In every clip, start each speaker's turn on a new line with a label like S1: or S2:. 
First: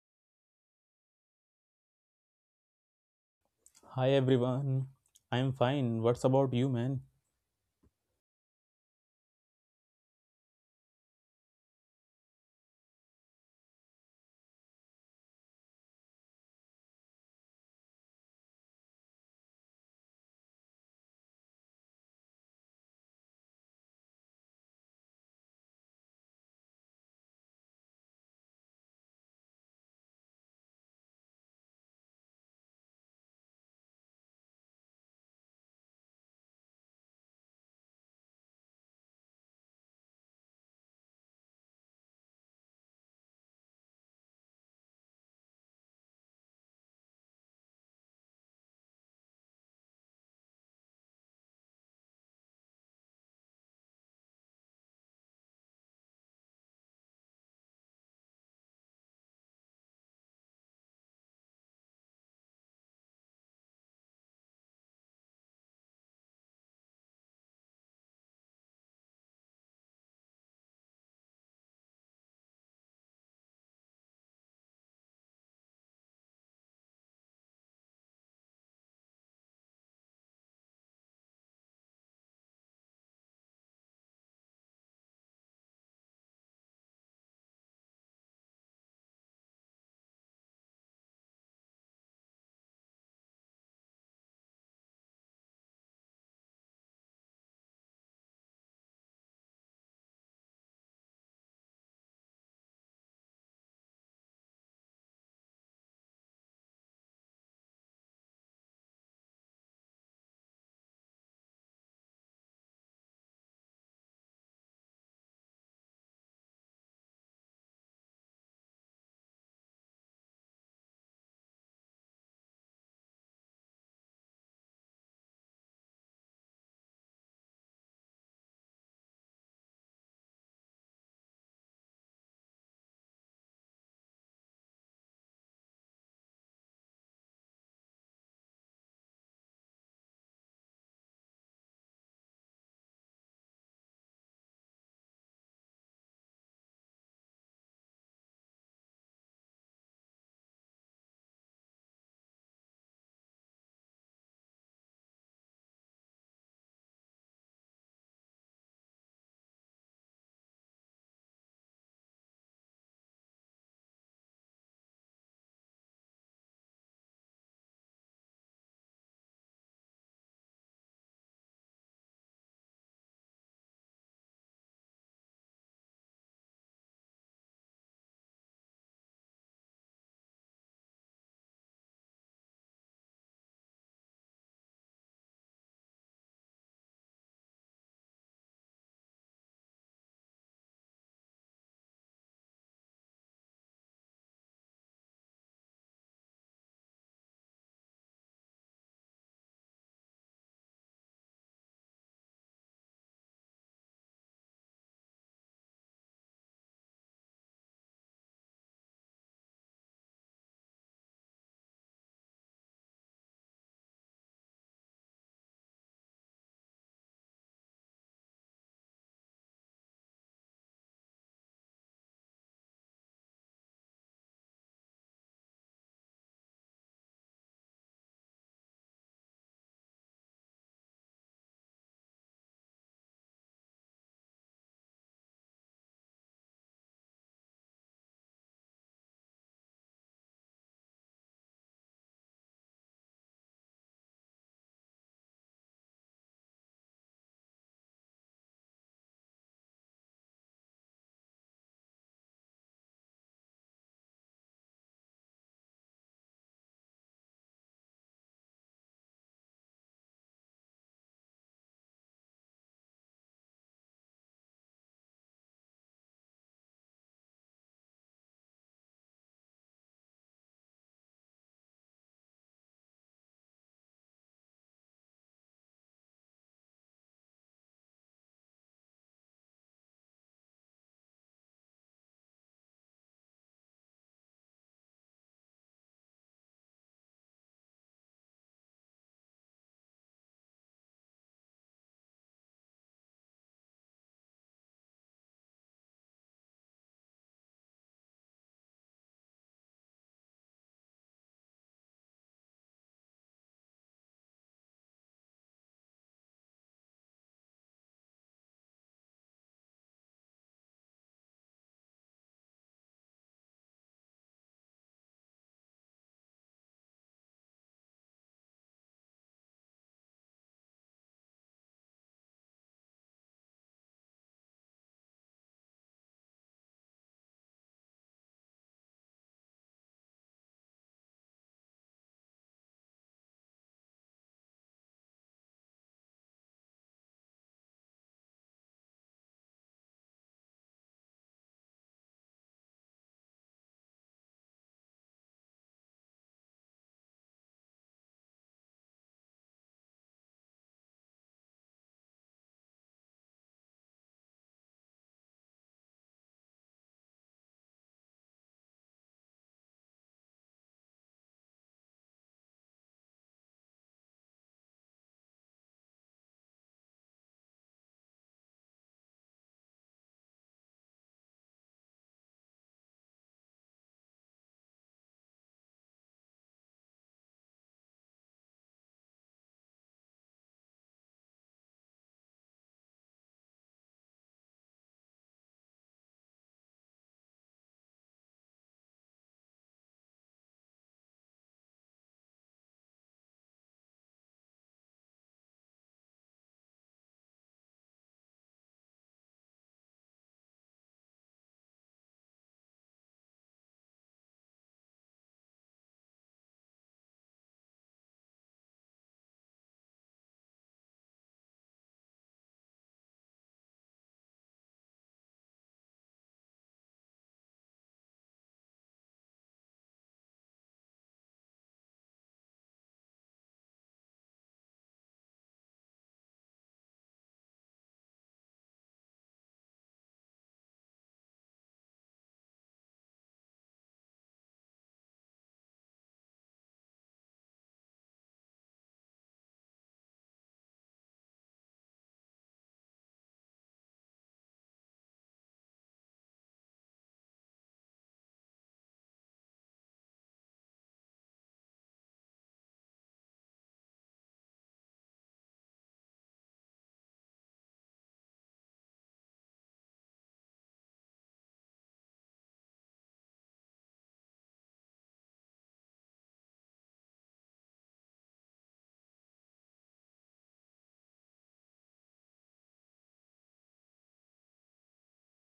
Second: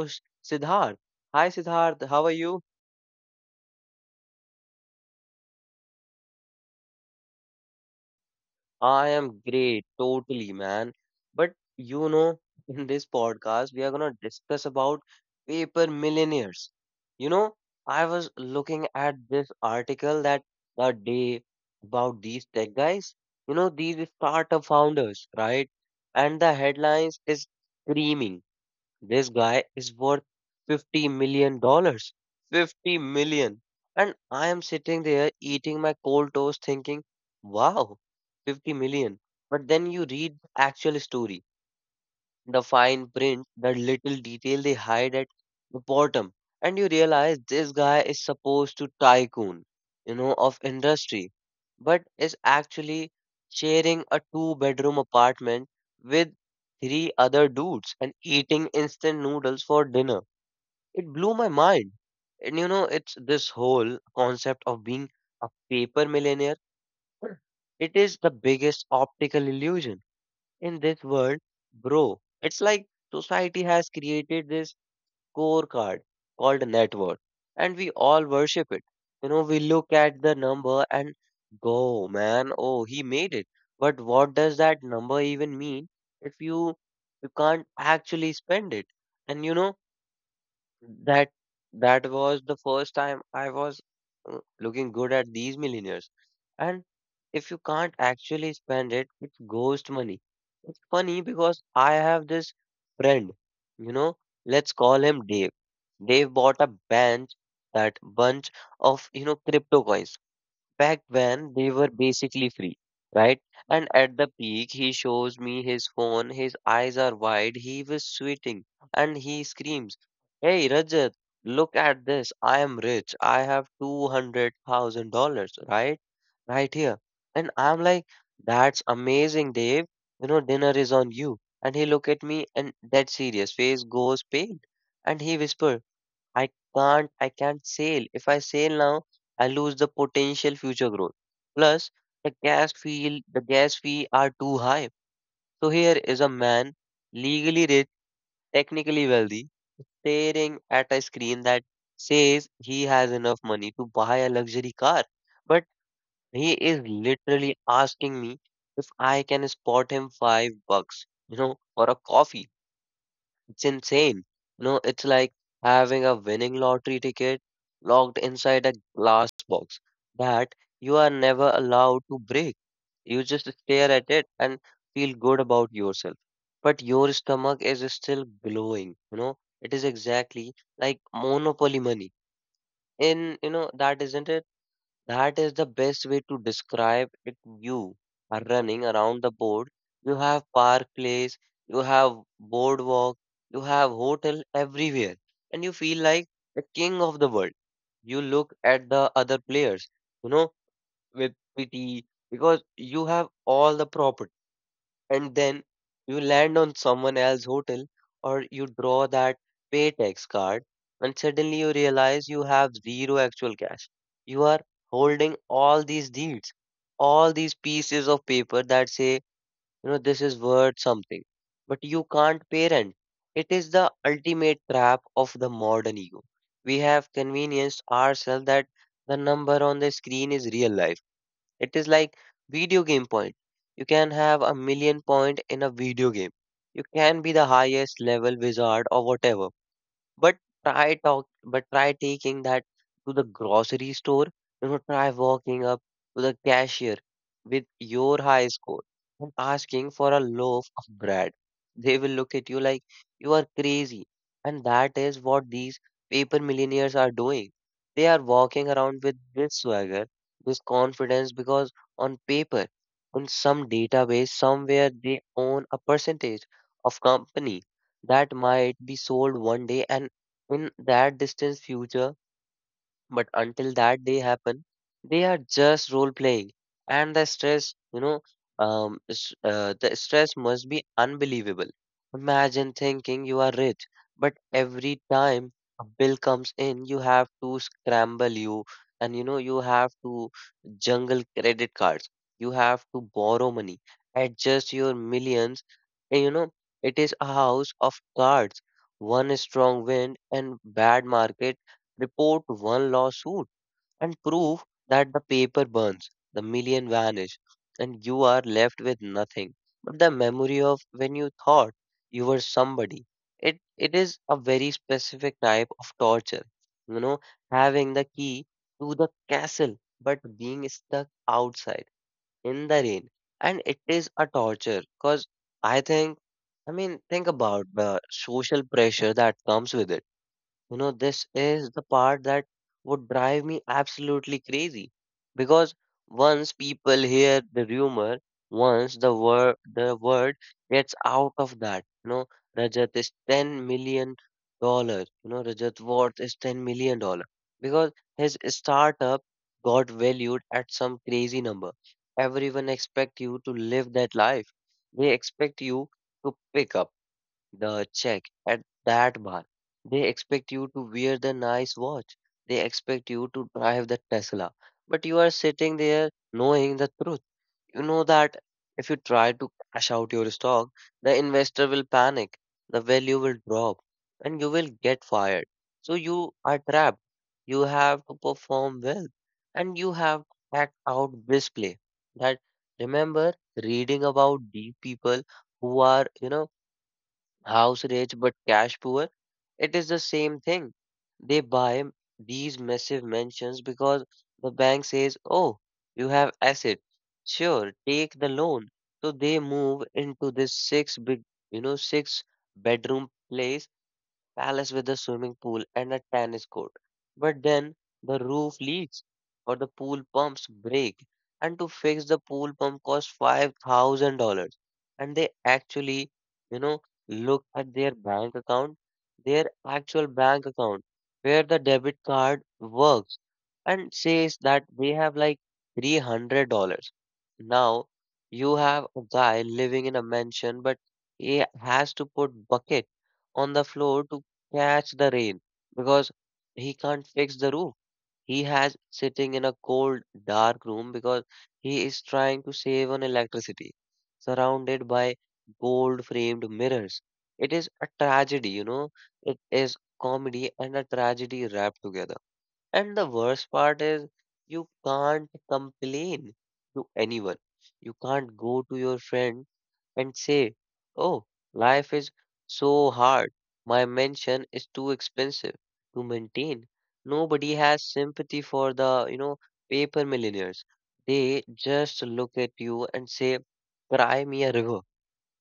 S1: host, Siddharth. Hi, Siddharth. How are you?
S2: Hi everyone. I'm fine. What's about you, man?
S1: I am great, totally, man. But in this podcast, we are gonna discuss about paper millionaires. You know, I was looking at this article that the day about these tech guys, these startup founders, right? And the headlines is screaming. This guy is worth $50 million. 50 million. And I am sitting there eating my cold toast thinking, wow, 50 million. But then you read the actual story the fine print, the little detail they hide at the bottom. And you realize this guy is supposed to tycoon, of industry, but is actually sharing a two-bedroom apartment with three other dudes and eating instant noodles for dinner. It blew my mind. And it's this whole concept of being a paper millionaire. It is the biggest optical illusion in this world, bro. It's like society has created this scorecard called net worth, and we all worship it. We look at the number and go, man, oh, he made it. But what does that number even mean if you can't actually spend it? And that that was the first time I was looking good at these millionaires. And if you can't actually spend it, it's ghost money. It's funny because I have this friend, you know, let's call him Dave. Dave bought a bunch that bunch of, crypto coins back when they were basically free, right? And at the peak, he shows me his phone. His eyes are wide. He was sweating, and he screams, "Hey, Rajat, look at this! I am rich. I have $200,000, right here." And I'm like, "That's amazing, Dave. Dinner is on you." And he look at me, and that serious face goes pale, and he whisper. I I can't sell. If I sell now, I lose the potential future growth. Plus, the gas fee are too high. So here is a man, legally rich, technically wealthy, staring at a screen that says he has enough money to buy a luxury car. But he is literally asking me if I can spot him $5, for a coffee. It's insane. It's like having a winning lottery ticket locked inside a glass box that you are never allowed to break. You just stare at it and feel good about yourself. But your stomach is still glowing. It is exactly like monopoly money. In, you know, that isn't That is the best way to describe it. You are running around the board. You have park place, you have boardwalk, you have hotel everywhere, and you feel like the king of the world. You look at the other players, you know, with pity, because you have all the property, and then you land on someone else's hotel, or you draw that paytex card, and suddenly you realize you have zero actual cash. You are holding all these deeds, all these pieces of paper that say, this is worth something, but you can't pay rent. It is the ultimate trap of the modern ego. We have convenienced ourselves that the number on the screen is real life. It is like video game point. You can have a million point in a video game. You can be the highest level wizard or whatever. But try taking that to the grocery store. Try walking up to the cashier with your high score and asking for a loaf of bread. They will look at you like you are crazy. And that is what these paper millionaires are doing. They are walking around with this swagger, this confidence, because on paper, on some database, somewhere they own a percentage of company that might be sold one day and in that distant future, but until that day happen, they are just role playing, and the stress, you know, s- the stress must be unbelievable. Imagine thinking you are rich, but every time a bill comes in, you have to scramble you, and you know you have to jungle credit cards. You have to borrow money, adjust your millions. And it is a house of cards. One strong wind and bad market report, one lawsuit, and prove that the paper burns, the million vanish, and you are left with nothing but the memory of when you thought you were somebody. It is a very specific type of torture, you know, having the key to the castle but being stuck outside in the rain. And it is a torture because I think I mean think about the social pressure that comes with it. This is the part that would drive me absolutely crazy, because once people hear the rumor, once the word gets out of that, Rajat is $10 million. Rajat worth is $10 million because his startup got valued at some crazy number. Everyone expect you to live that life. They expect you to pick up the check at that bar. They expect you to wear the nice watch. They expect you to drive the Tesla. But you are sitting there knowing the truth. You know that if you try to cash out your stock, the investor will panic, the value will drop, and you will get fired. So you are trapped. You have to perform well, and you have to act out briskly. That Remember reading about deep people who are, house rich but cash poor, it is the same thing. They buy these massive mansions because the bank says, oh, you have asset. Sure, take the loan. So they move into this six-bedroom place palace with a swimming pool and a tennis court. But then the roof leaks or the pool pumps break. And to fix the pool pump costs $5,000. And they actually, you know, look at their bank account, their actual bank account, where the debit card works, and says that they have like $300. Now you have a guy living in a mansion, but he has to put bucket on the floor to catch the rain because he can't fix the roof. He has sitting in a cold, dark room because he is trying to save on electricity, surrounded by gold framed mirrors. It is a tragedy. It is comedy and a tragedy wrapped together. And the worst part is you can't complain to anyone. You can't go to your friend and say, "Oh, life is so hard. My mansion is too expensive to maintain." Nobody has sympathy for the paper millionaires. They just look at you and say, "Cry me a river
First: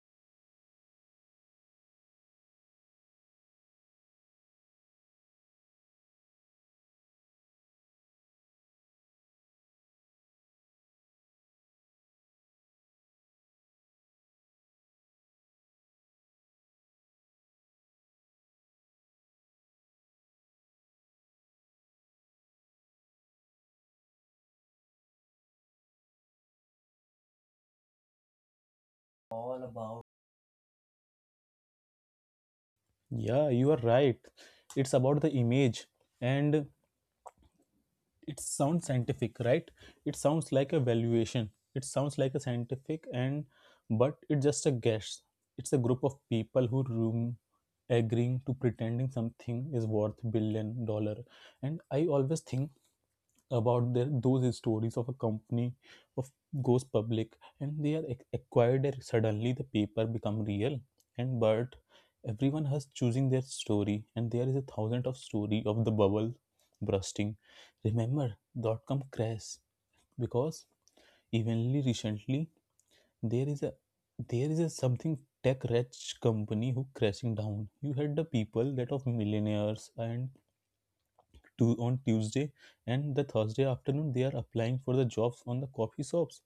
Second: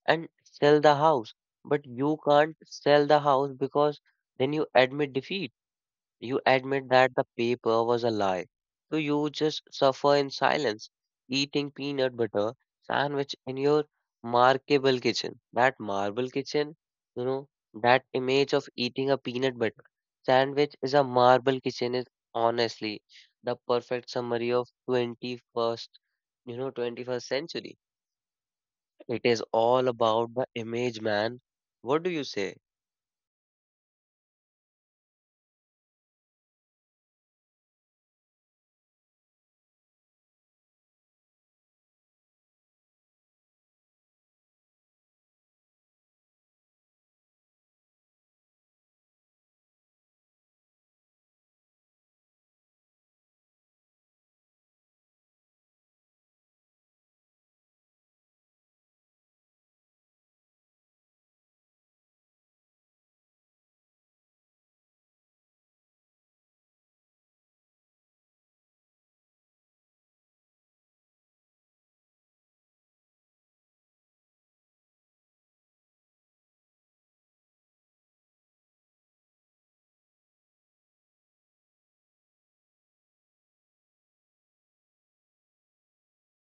S1: and sell the house." But you can't sell the house because then you admit defeat. You admit that the paper was a lie. So you just suffer in silence, eating peanut butter sandwich in your markable kitchen. That marble kitchen, you know, that image of eating a peanut butter sandwich is a marble kitchen is honestly the perfect summary of 21st century. It is
S2: All
S1: all
S2: about—
S1: about the image, man. What do you say?
S2: yeah, you are right. It's about the image and it sounds scientific, right? It sounds like a valuation. It sounds like a scientific and but it's just a guess. It's a group of people who room agreeing to pretending something is worth billion dollars. And I always think about their, those stories of a company of goes public and they are acquired and suddenly the paper become real and but everyone has choosing their story and there is a thousand of story of the bubble bursting. Remember dot com crash, because evenly recently there is a there is a something tech rich company who crashing down. You had the people that of millionaires and to, on Tuesday and the Thursday afternoon they are applying for the jobs on the coffee shops.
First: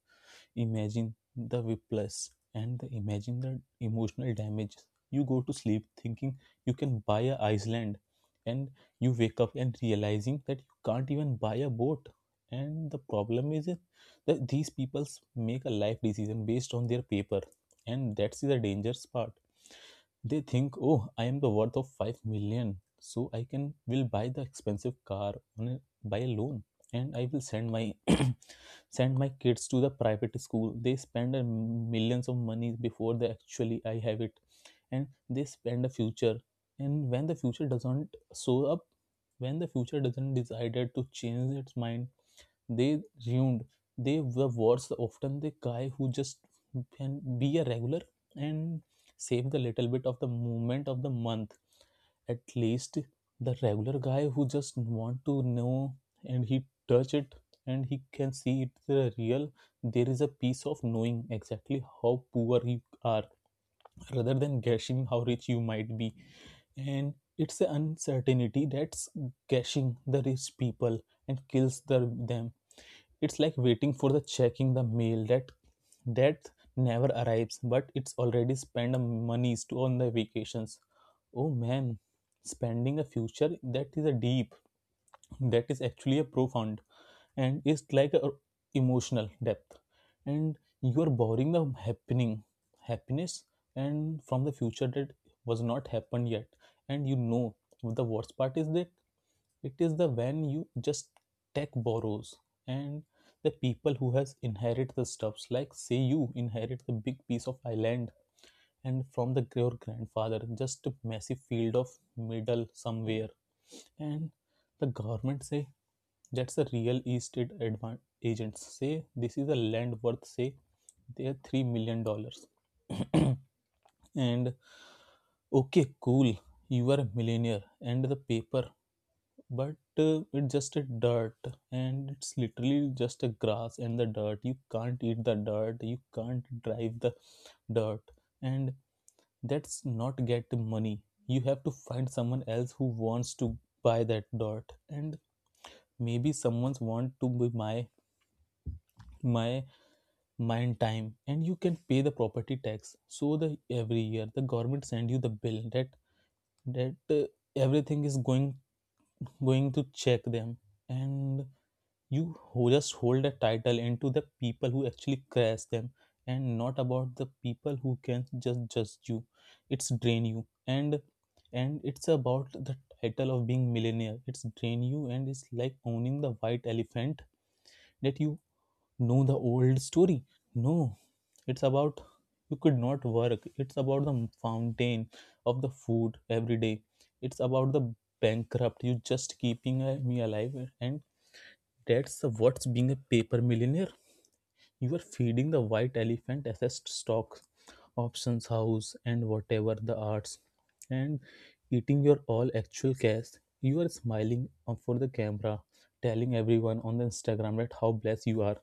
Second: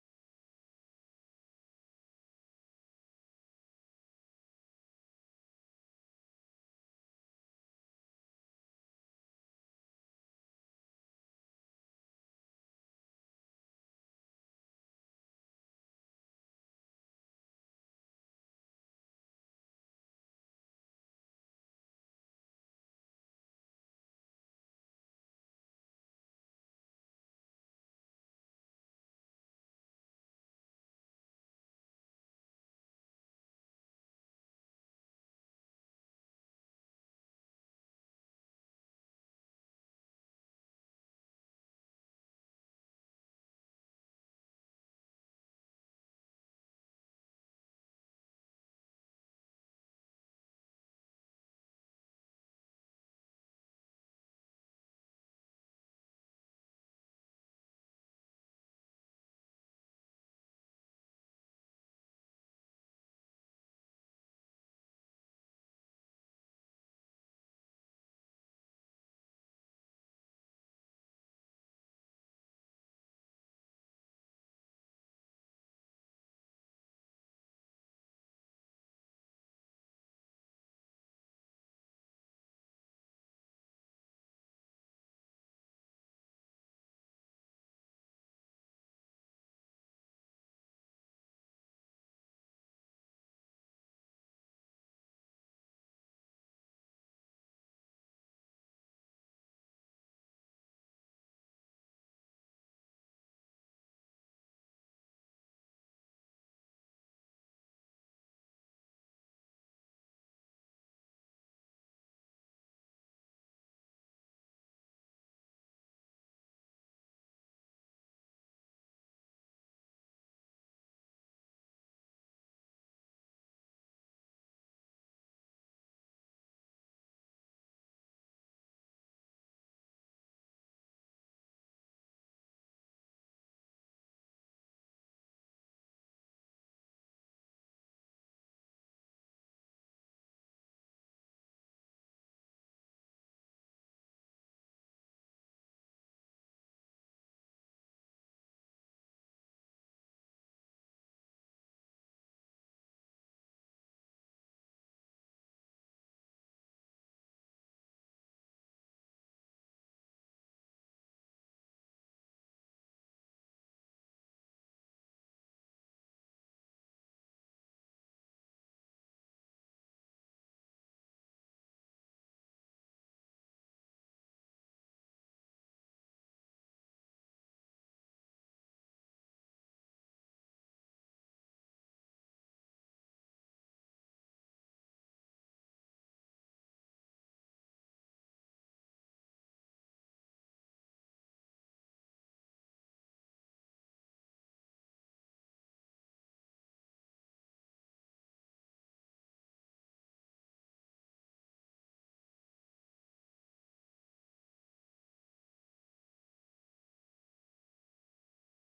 S2: Imagine the whiplash and the, imagine the emotional damage. You go to sleep thinking you can buy a Iceland and you wake up and realizing that you can't even buy a boat. And the problem is it that these people make a life decision based on their paper, and that's the dangerous part. They think, oh, I am the worth of 5 million, so I can will buy the expensive car on a, by a loan and I will send my send my kids to the private school. They spend a millions of money before they actually I have it and they spend a future, and when the future doesn't show up, when the future doesn't decided to change its mind, they ruined. They were worse often the guy who just can be a regular and save the little bit of the movement of the month. At least the regular guy who just want to know, and he touch it, and he can see it the real. There is a piece of knowing exactly how poor you are rather than guessing how rich you might be, and it's the uncertainty that's gushing the rich people and kills the, them. It's like waiting for the checking the mail that that never arrives, but it's already spent the monies to on the vacations. Oh man, spending a future, that is a deep, that is actually a profound, and it's like a emotional depth. And you are borrowing the happening, happiness, and from the future that was not happened yet. And you know the worst part is that it is the when you just tech borrows and the people who has inherit the stuffs, like say you inherit the big piece of island and from the your grandfather, just a massive field of middle somewhere, and the government say, that's a real estate agents say this is a land worth say they are 3 million dollars. And okay cool, you are a millionaire and the paper, but it's just a dirt, and it's literally just a grass and the dirt. You can't eat the dirt, you can't drive the dirt. And that's not get money. You have to find someone else who wants to buy that dirt, and maybe someone's want to be my mind time, and you can pay the property tax, so the every year the government send you the bill that that everything is going going to check them. And you who just hold a title into the people who actually crash them, and not about the people who can just judge you, it's drain you, and it's about the title of being millionaire. It's drain you, and it's like owning the white elephant. That you know the old story? No, it's about you could not work, it's about the fountain of the food every day, it's about the bankrupt you just keeping me alive. And that's what's being a paper millionaire. You are feeding the white elephant assets, stock, options, house, and whatever the arts, and eating your all actual cash. You are smiling up for the camera, telling everyone on the Instagram that how blessed you are,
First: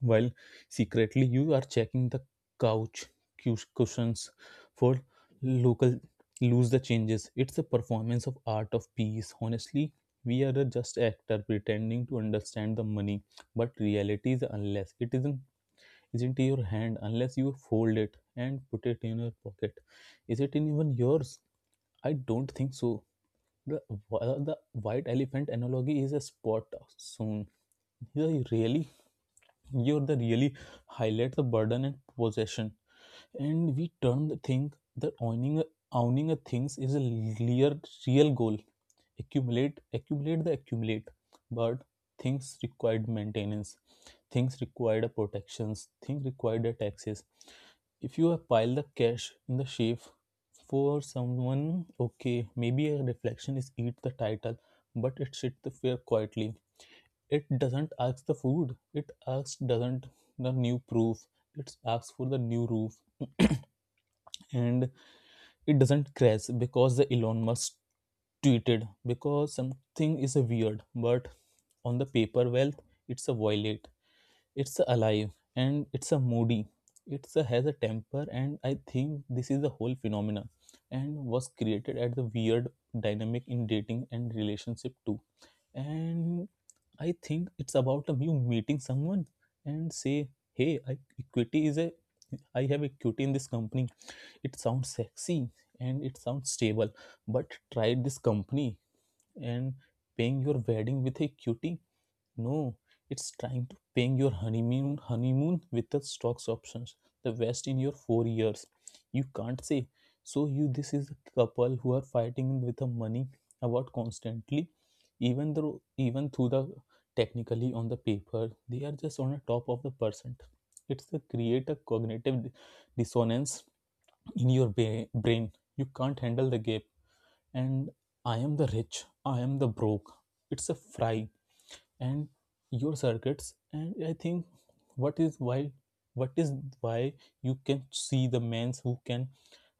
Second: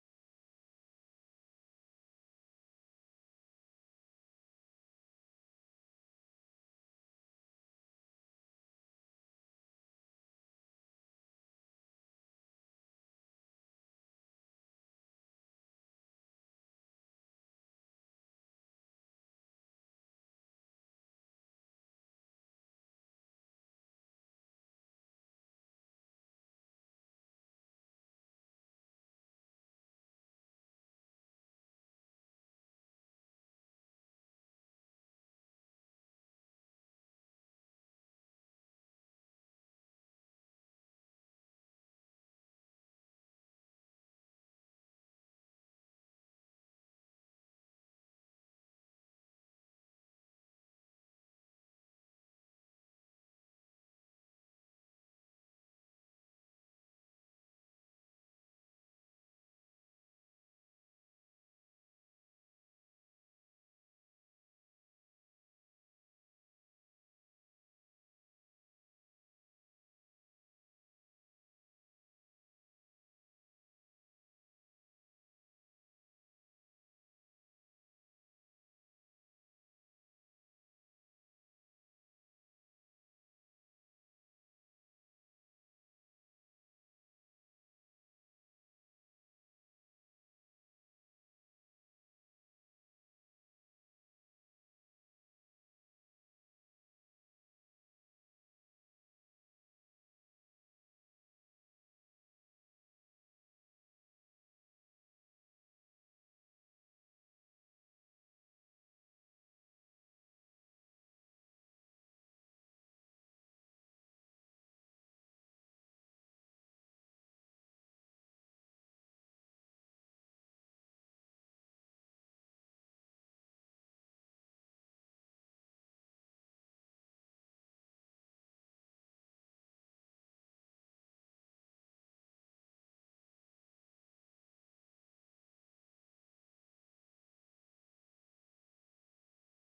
S2: while secretly you are checking the couch cushions for local lose the changes. It's a performance of art of peace, honestly. We are a just actor pretending to understand the money, but reality is unless it isn't in your hand, unless you fold it and put it in your pocket, is it in even yours? I don't think so. The, the white elephant analogy is a spot soon. Yeah, really. You're the really highlight the burden and possession. And we turn the thing that owning a things is a real, real goal. Accumulate, accumulate the accumulate. But things required maintenance. Things required a protections. Things required a taxes. If you have piled the cash in the safe for someone, okay, maybe a reflection is eat the title, but it sit the fear quietly. It doesn't ask the food, it asks doesn't the new proof, it asks for the new roof. And it doesn't crash because the Elon Musk tweeted, because something is a weird, but on the paper wealth, it's a violet, it's a alive, and it's a moody, it's a has a temper. And I think this is the whole phenomena and was created at the weird dynamic in dating and relationship too. And I think it's about a you meeting someone and say, hey, I, equity is a, I have equity in this company. It sounds sexy and it sounds stable, but try this company and paying your wedding with equity. No, it's trying to paying your honeymoon with the stocks options, the best in your 4 years. You can't say. So you, this is a couple who are fighting with the money about constantly, even though even through the technically on the paper, they are just on the top of the percent. It's the create a cognitive dissonance in your brain. You can't handle the gap. And I am the rich, I am the broke. It's a fry and your circuits. And I think what is why, what is why you can see the mans who can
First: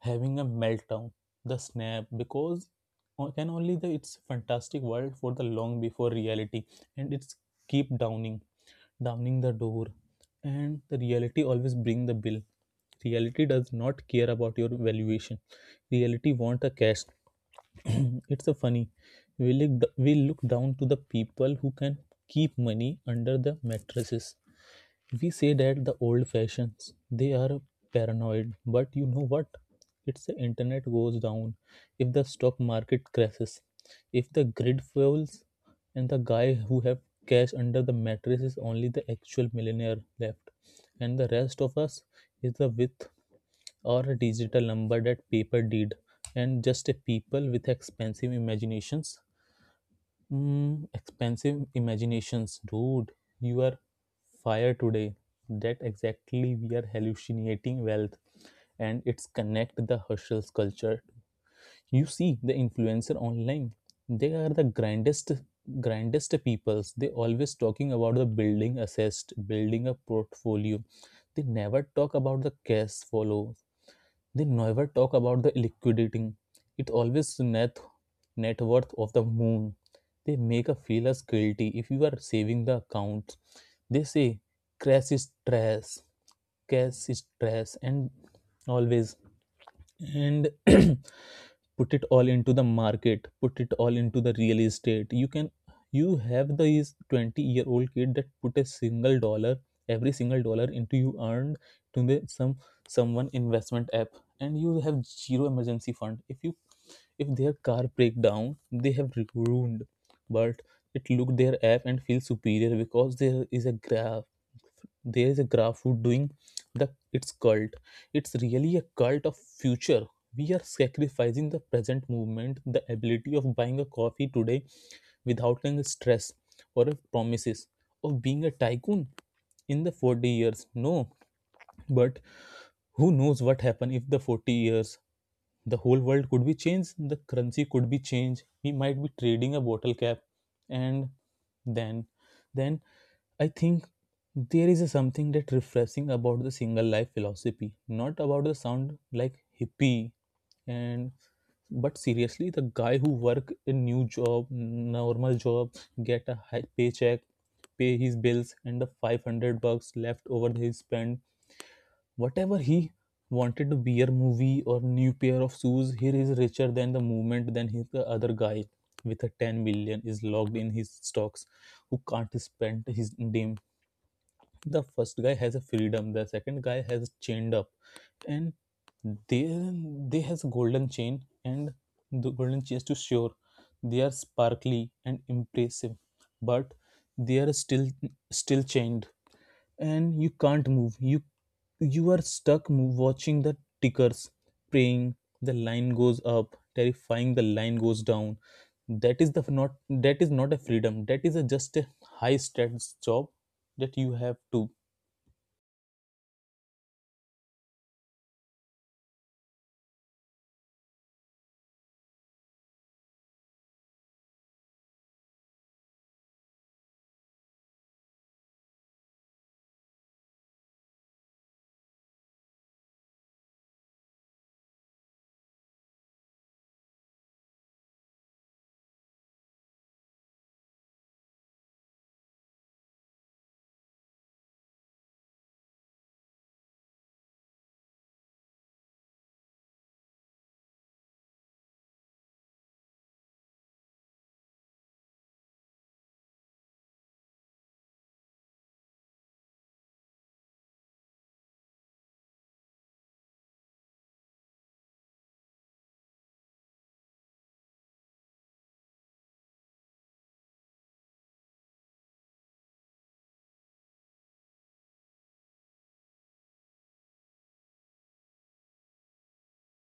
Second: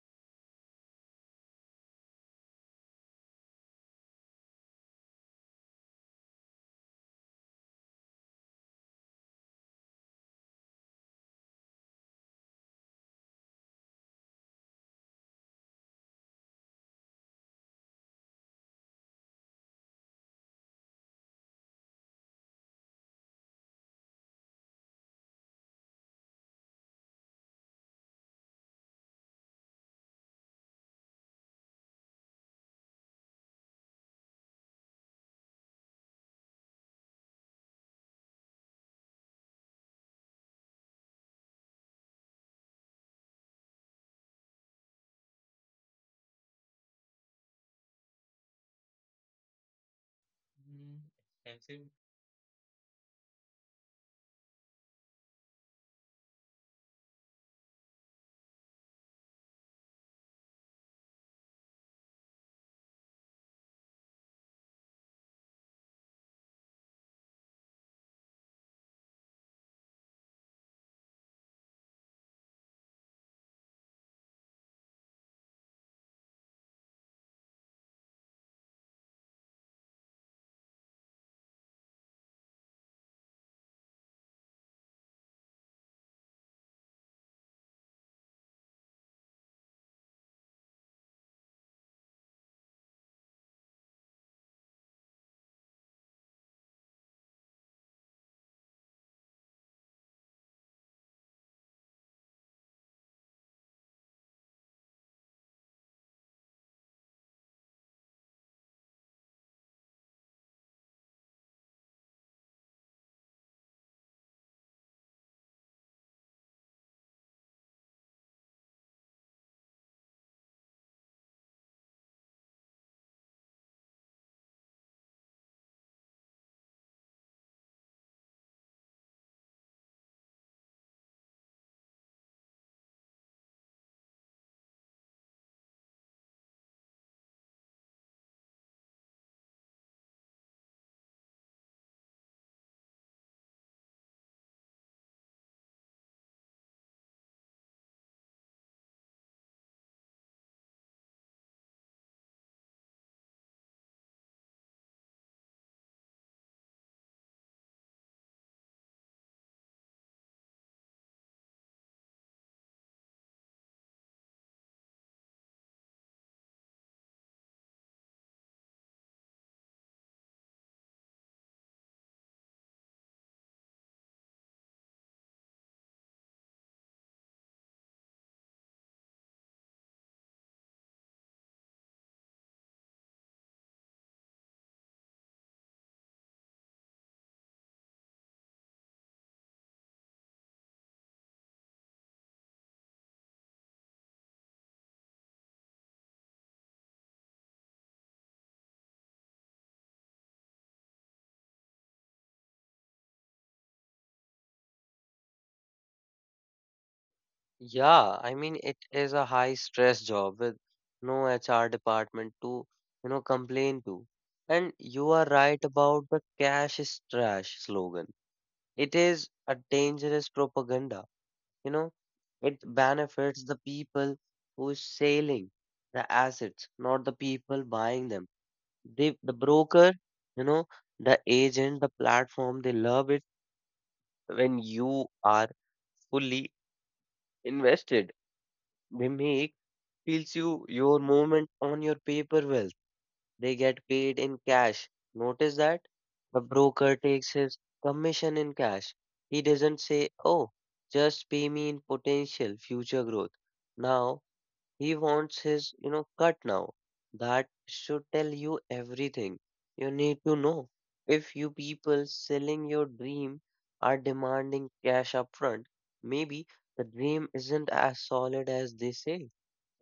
S2: having a meltdown the snap, because o- can only the it's fantastic world for the long before reality, and it's keep downing damning the door, and the reality always bring the bill. Reality does not care about your valuation, reality want a cash. It's a funny. We look down to the people who can keep money under the mattresses. We say that the old fashions they are paranoid, but you know what, it's the internet goes down, if the stock market crashes, if the grid fails, and the guy who have cash under the mattress is only the actual millionaire left, and the rest of us is the width or a digital number that paper did, and just a people with expensive imaginations. Mm, expensive imaginations, dude. You are fire today. That exactly we are hallucinating wealth, and it's connect the hustle culture. You see the influencer online, they are the grandest peoples. They always talking about the building assessed, building a portfolio. They never talk about the cash follow, they never talk about the liquidating. It always net worth of the moon. They make us feel us guilty if you are saving the account. They say cash is trash, cash is trash, and always, and put it all into the market, put it all into the real estate. You can, you have the 20-year-old kid that put a single dollar, every single dollar into you earned to the some someone investment app, and you have zero emergency fund. If you, if their car break down, they have ruined. But it look their app and feel superior, because there is a gra there is a graph who doing the its cult. It's really a cult of future. We are sacrificing the present movement, the ability of buying a coffee today without any stress, or promises of being a tycoon in the 40 years. No, but who knows what happen if the 40 years, the whole world could be changed, the currency could be changed, we might be trading a bottle cap. And then then I think there is a something that refreshing about the single life philosophy, not about the sound like hippie, and but seriously the guy who work a new job normal job, get a high paycheck, pay his bills, and the $500 left over he spent whatever he wanted to be a movie or new pair of shoes, here is richer than the movement than his the other guy with a 10 million is locked in his stocks who can't spend his damn. The first guy has a freedom, the second guy has chained up. And they they has golden chain, and the golden chains to sure they are sparkly and impressive, but they are still still chained And you can't move. You are stuck watching the tickers, praying the line goes up, terrifying, the line goes down. That is not a freedom, that is a just a high stats job that you have to.
S1: Yeah, I mean it is a high stress job with no HR department to, complain to. And you are right about the cash is trash slogan. It is a dangerous propaganda, you know. It benefits the people who is selling the assets, not the people buying them. They, the broker, you know, the agent, the platform, they love it when you are fully invested. They make feels you your movement on your paper wealth. They get paid in cash. Notice that the broker takes his commission in cash. He doesn't say, "Oh, just pay me in potential future growth." Now he wants his, cut now. That should tell you everything you need to know. If you people selling your dream are demanding cash upfront, maybe the dream isn't as solid as they say.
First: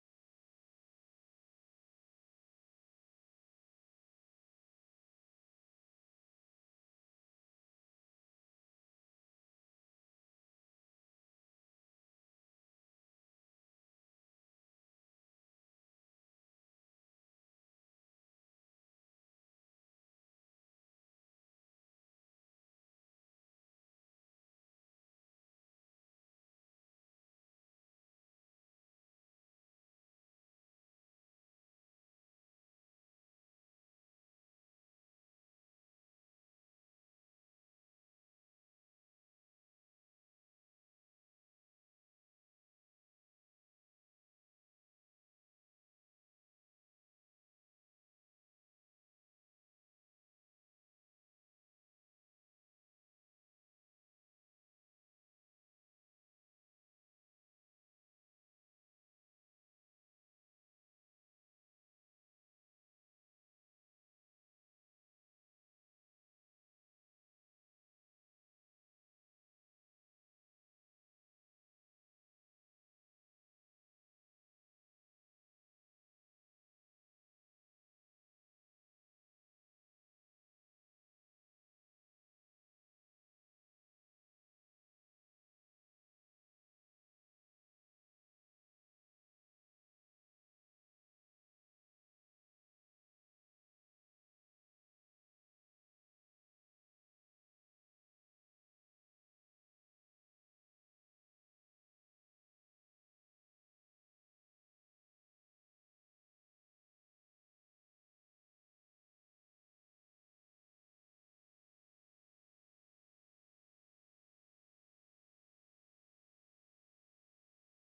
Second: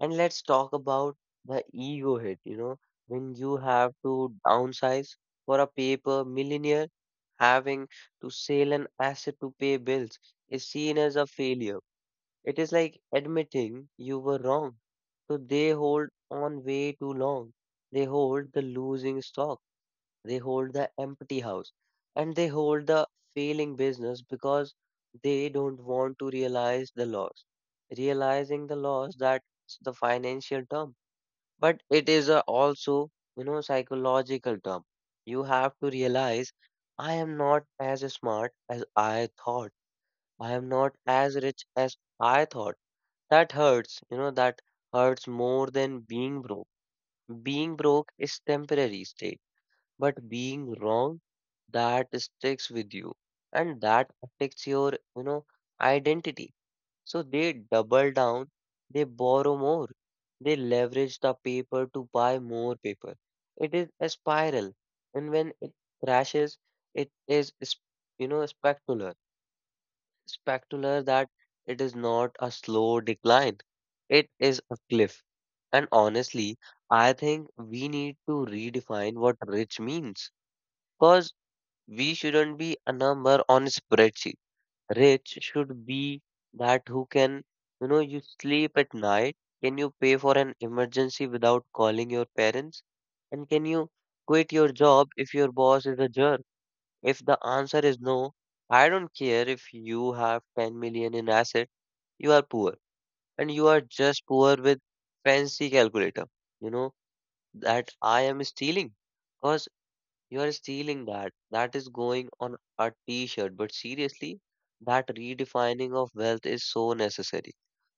S1: And let's talk about the ego hit, when you have to downsize. For a paper millionaire, having to sell an asset to pay bills is seen as a failure. It is like admitting you were wrong. So they hold on way too long. They hold the losing stock, they hold the empty house, and they hold the failing business because they don't want to realize the loss. Realizing the loss, that's the financial term, but it is a also psychological term. You have to realize I am not as smart as I thought, I am not as rich as I thought. That hurts, you know, that hurts more than being broke. Being broke is temporary state, but being wrong, that sticks with you, and that affects your, identity. So they double down, they borrow more, they leverage the paper to buy more paper. It is a spiral, and when it crashes, it is spectacular. Spectacular that it is not a slow decline, it is a cliff. And honestly, I think we need to redefine what rich means, because we shouldn't be a number on a spreadsheet. Rich should be that who can, you sleep at night. Can you pay for an emergency without calling your parents? And can you quit your job if your boss is a jerk? If the answer is no, I don't care if you have 10 million in asset, you are poor. And you are just poor with fancy calculator. You know, that I am stealing. Because. You are stealing that. That is going on a t-shirt. But seriously, that redefining of wealth is so necessary.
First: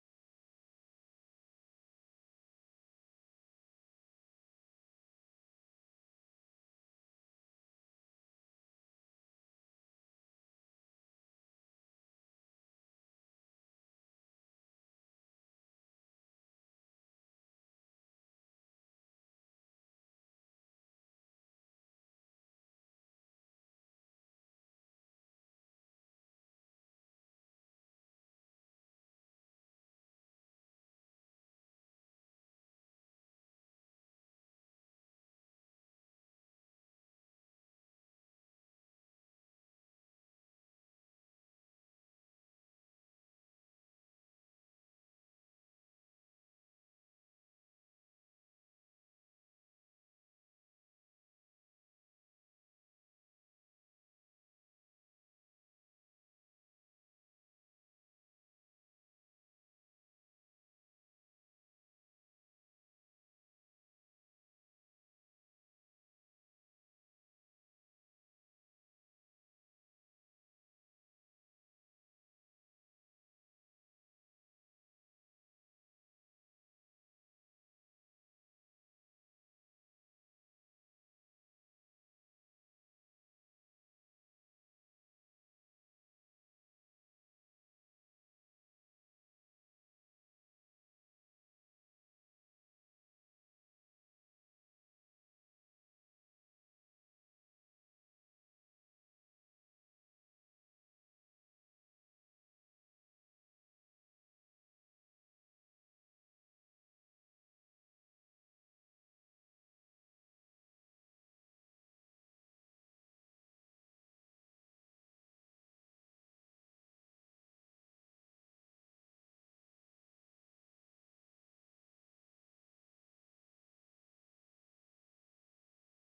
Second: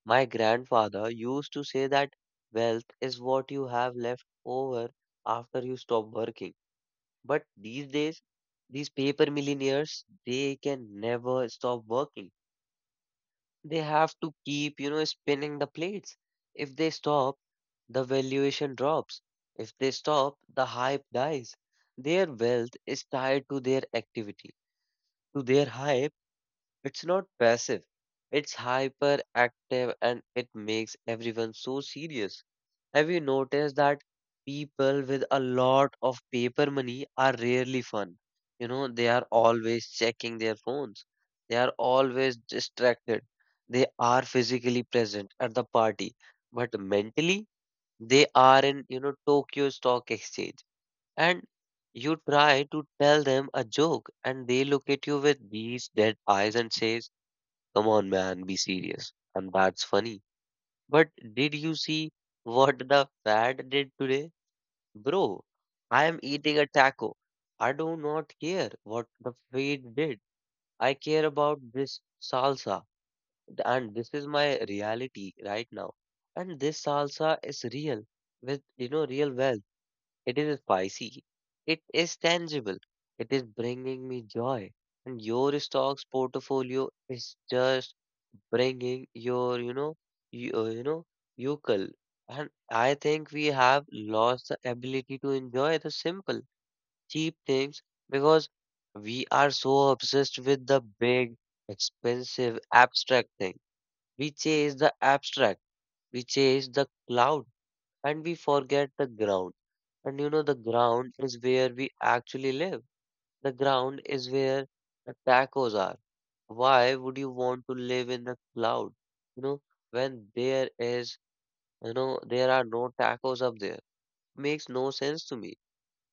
S1: My grandfather used to say that wealth is what you have left over after you stop working. But these days, these paper millionaires, they can never stop working. They have to keep, spinning the plates. If they stop, the valuation drops. If they stop, the hype dies. Their wealth is tied to their activity, to their hype. It's not passive, it's hyperactive, and it makes everyone so serious. Have you noticed that people with a lot of paper money are rarely fun? They are always checking their phones. They are always distracted. They are physically present at the party, but mentally they are in, Tokyo Stock Exchange. And you try to tell them a joke and they look at you with these dead eyes and says, "Come on, man, be serious." And that's funny, but did you see what the fad did today? Bro, I am eating a taco. I do not care what the fad did. I care about this salsa. And this is my reality right now. And this salsa is real with, real wealth. It is spicy. It is tangible. It is bringing me joy. And your stocks portfolio is just bringing your, you, yokel. And I think we have lost the ability to enjoy the simple, cheap things because we are so obsessed with the big, expensive, abstract thing. We chase the abstract. We chase the cloud, and we forget the ground. And the ground is where we actually live. The ground is where the tacos are. Why would you want to live in the cloud? You know, when there is, there are no tacos up there. Makes no sense to me.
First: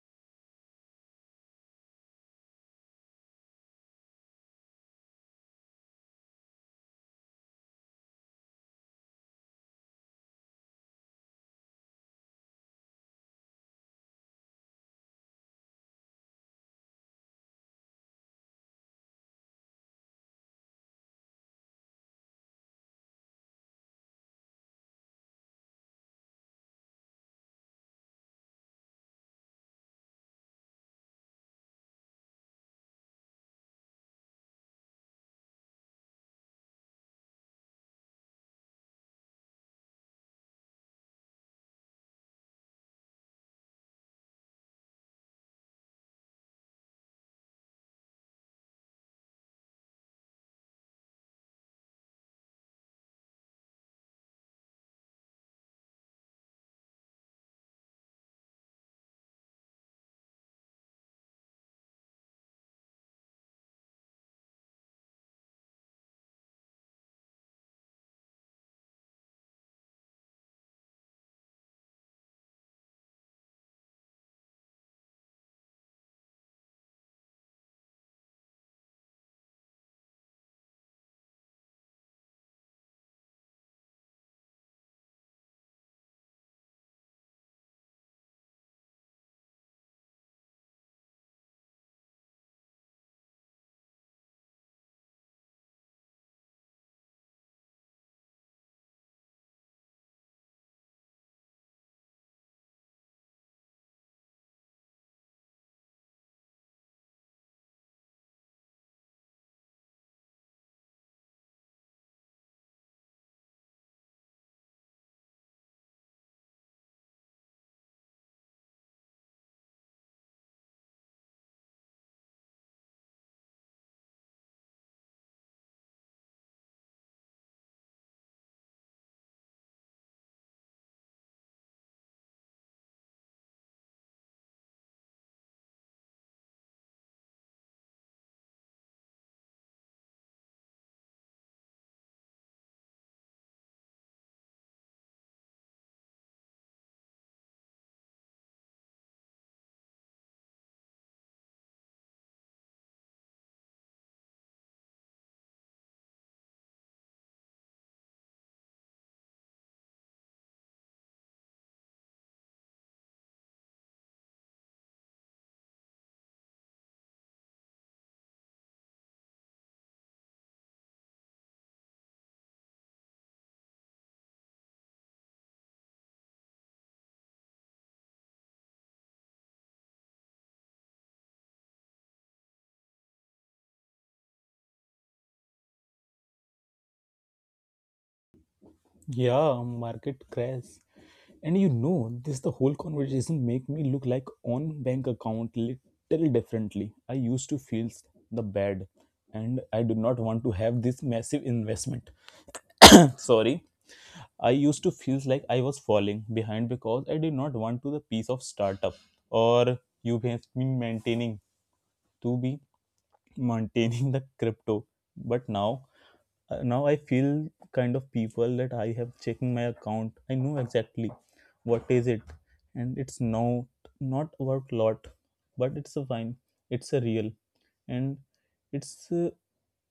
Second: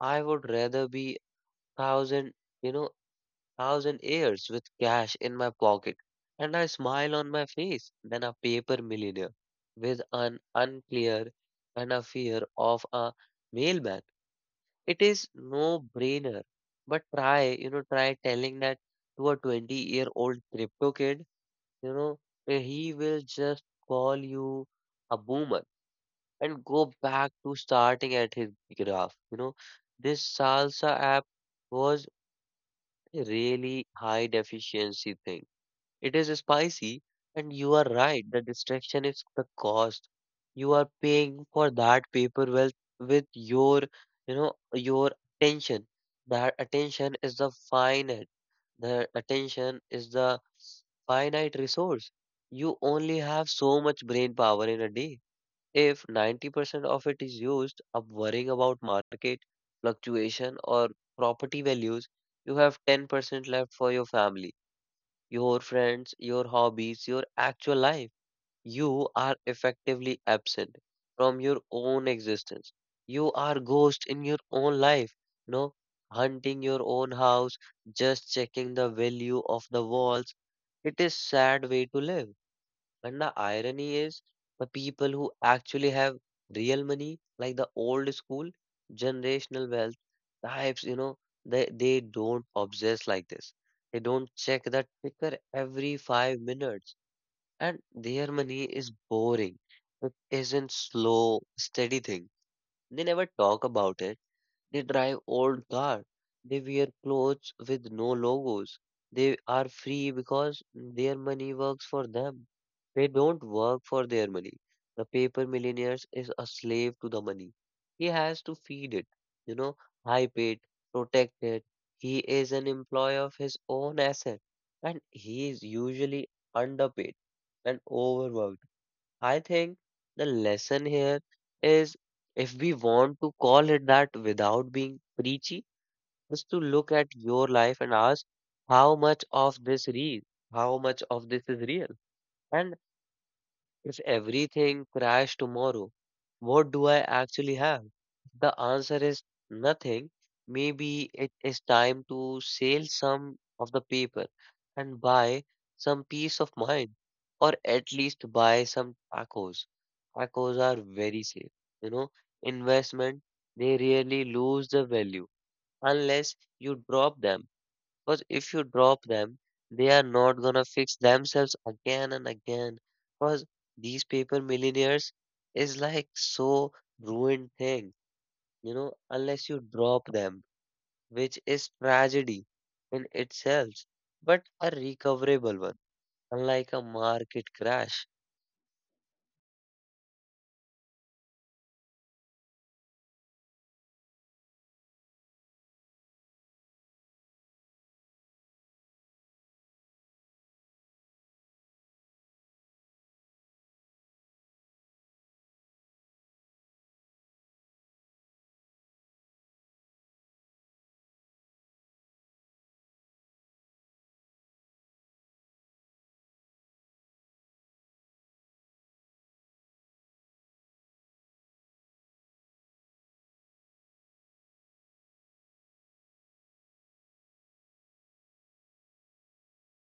S1: I would rather be thousand, you know, thousand years with cash in my pocket and a smile on my face than a paper millionaire with an unclear and a fear of a mailman. It is no brainer. But try, try telling that to a 20-year-old crypto kid, you know, he will just call you a boomer and go back to starting at his graph. You know, this Salsa app was a really high deficiency thing. It is spicy, and you are right. The distraction is the cost. You are paying for that paper wealth with your, your attention. That attention is the finite. The attention is the finite resource. You only have so much brain power in a day. If 90% of it is used up worrying about market fluctuation or property values, you have 10% left for your family, your friends, your hobbies, your actual life. You are effectively absent from your own existence. You are ghost in your own life, no? Hunting your own house, just checking the value of the walls. It is sad way to live. And the irony is, the people who actually have real money, like the old school generational wealth types, they don't obsess like this. They don't check the ticker every 5 minutes. And their money is boring. It isn't slow, steady thing. They never talk about it. They drive old cars. They wear clothes with no logos. They are free because their money works for them. They don't work for their money. The paper millionaires is a slave to the money. He has to feed it, you know, hype it, protect it. He is an employee of his own asset, and he is usually underpaid and overworked. I think the lesson here is, if we want to call it that without being preachy, is to look at your life and ask how much of this real, how much of this is real, and if everything crashed tomorrow, what do I actually have? The answer is nothing. Maybe it is time to sell some of the paper and buy some peace of mind, or at least buy some tacos. Tacos are very safe. You know, investment, they really lose the value unless you drop them. Because if you drop them, they are not gonna fix themselves again and again. Because these paper millionaires is like so ruined thing, unless you drop them, which is tragedy in itself, but a recoverable one, unlike a market crash.
S2: Yeah, market crash. And you know, this the whole conversation make me look like on bank account little differently. I used to feel the bad, and I do not want to have this massive investment. Sorry. I used to feel like I was falling behind because I did not want to the piece of startup, or you have been maintaining to be maintaining the crypto, but now I feel kind of people that I have checking my account, I know exactly what is it, and it's not about lot, but it's a fine, it's a real, and it's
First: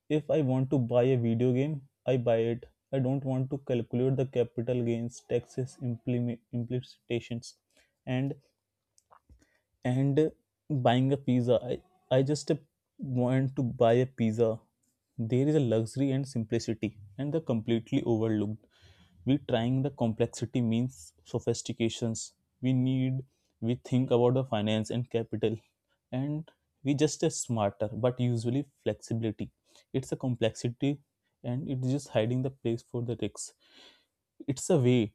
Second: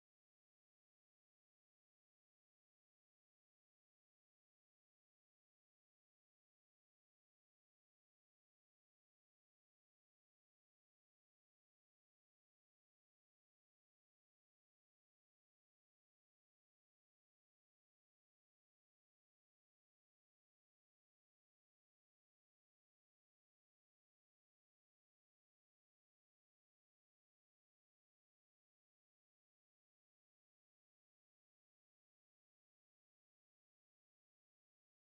S2: if I want to buy a video game, I buy it. I don't want to calculate the capital gains taxes implementations, and and buying a pizza. I just want to buy a pizza. There is a luxury and simplicity, and the completely overlooked. We trying the complexity means sophistications. We need we think about the finance and capital, and we just a smarter, but usually flexibility. It's a complexity, and it's just hiding the place for the risks, it's a way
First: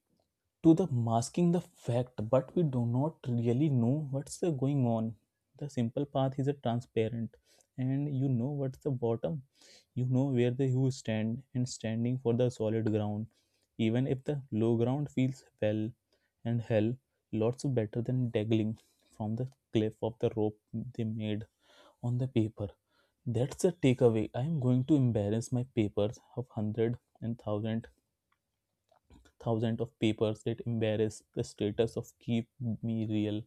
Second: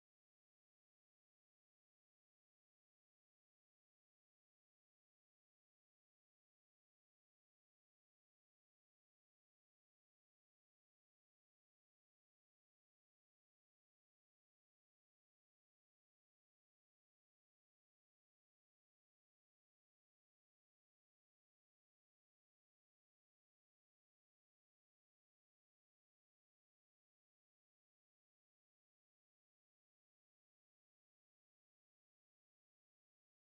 S2: to the masking the fact, but we do not really know what's going on. The simple path is a transparent, and you know what's the bottom. You know where the you stand, and standing for the solid ground, even if the low ground feels well and hell lots better than dangling from the cliff of the rope they made on the paper. That's the takeaway. I am going to embarrass my papers of hundred and thousand, thousands of papers that embarrass the status of keep me real,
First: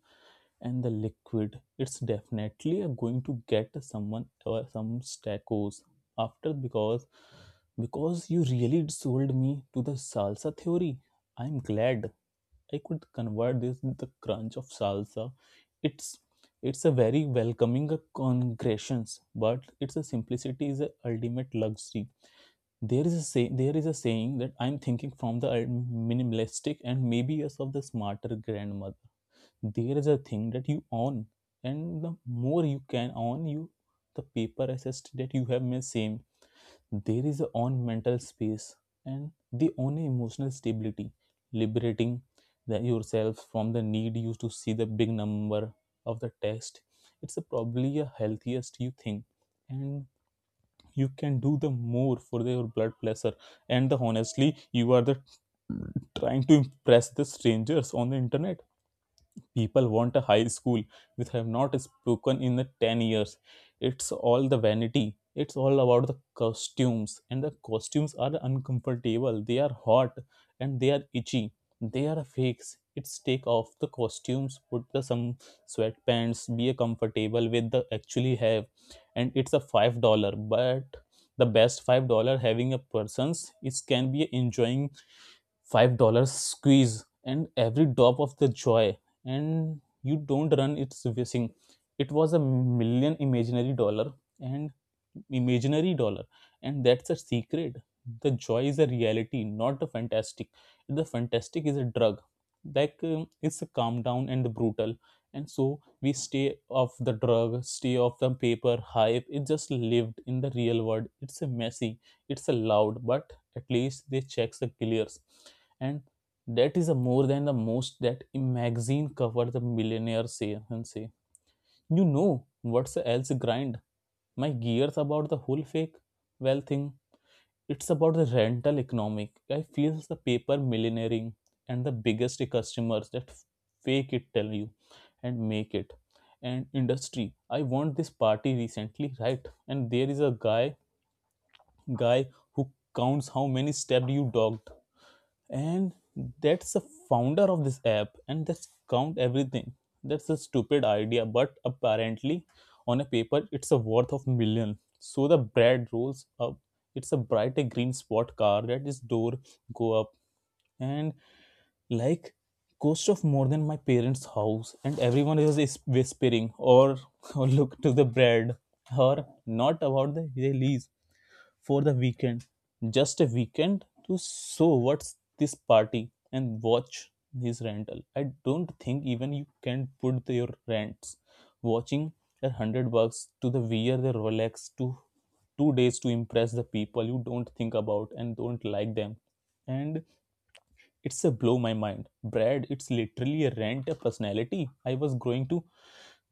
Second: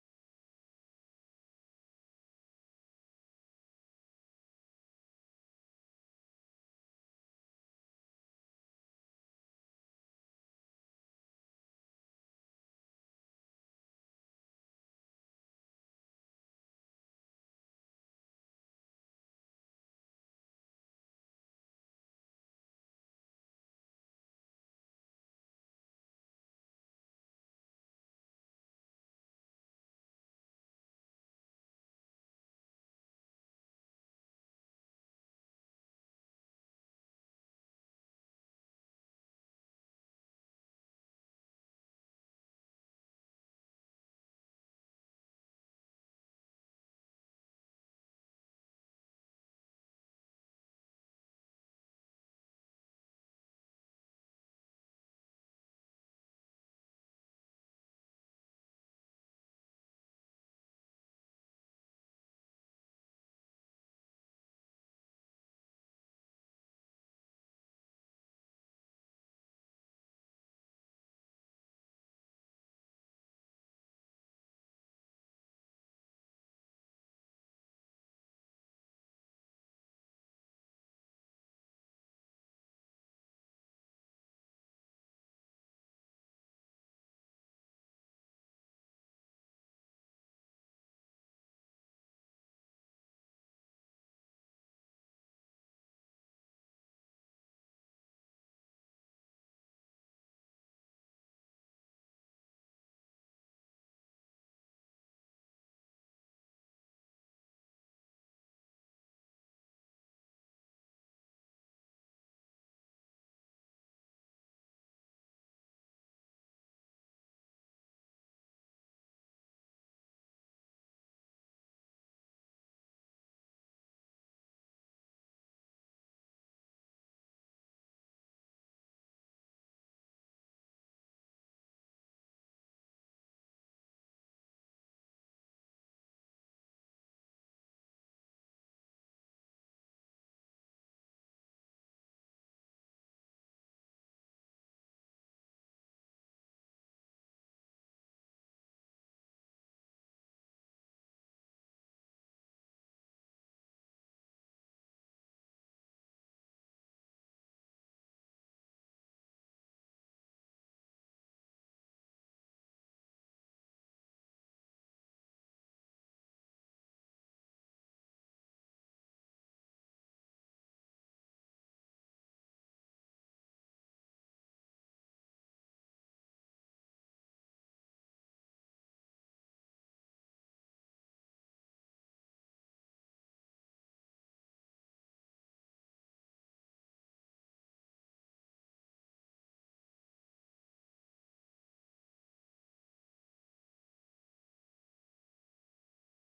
S2: and the liquid, it's definitely going to get someone or some stacos after, because you really sold me to the salsa theory. I'm glad I could convert this to the crunch of salsa. It's it's a very welcoming congressions, but its a simplicity is a ultimate luxury. There is a saying that I'm thinking from the minimalistic, and maybe yes of the smarter grandmother. There is a thing that you own, and the more you can own you, the paper assessed that you have may same. There is a own mental space, and the own emotional stability, liberating the, yourself from the need you to see the big number of the text. It's a, probably a healthiest you think, and you can do the more for their blood pleasure. And the honestly, you are the trying to impress the strangers on the internet, people want a high school which have not spoken in the 10 years. It's all the vanity, it's all about the costumes, and the costumes are uncomfortable, they are hot and they are itchy, they are fakes. It's take off the costumes, put the some sweatpants, be comfortable with the actually have, and it's a $5, but the best $5 having a person's, it can be enjoying $5 squeeze and every drop of the joy, and you don't run it's whizzing. It was a million imaginary dollar, and imaginary dollar, and that's a secret. The joy is a reality, not a fantastic. The fantastic is a drug, like it's a calm down and the brutal, and so we stay off the drug, stay off the paper hype, it just lived in the real world. It's a messy, it's a loud, but at least they checks the clears, and that is a more than the most that a magazine cover the millionaire say and say. You know what's else grind? My gears about the whole fake well thing. It's about the rental economic. I feel the paper millionairing and the biggest customers that fake it tell you and make it. And industry. I want this party recently, right? And there is a guy who counts how many steps you dogged, and that's the founder of this app, and that's count everything. That's a stupid idea, but apparently on a paper it's a worth of million, so the bread rolls up. It's a brighter green sport car that is door go up, and like cost of more than my parents house, and everyone is whispering or or look to the bread, or not about the release for the weekend. Just a weekend to show what's this party and watch his rental. I don't think even you can put your rents. Watching $100 to the wear the Rolex to 2 days to impress the people you don't think about and don't like them. And it's a blow my mind. Brad, it's literally a rent a personality. I was going to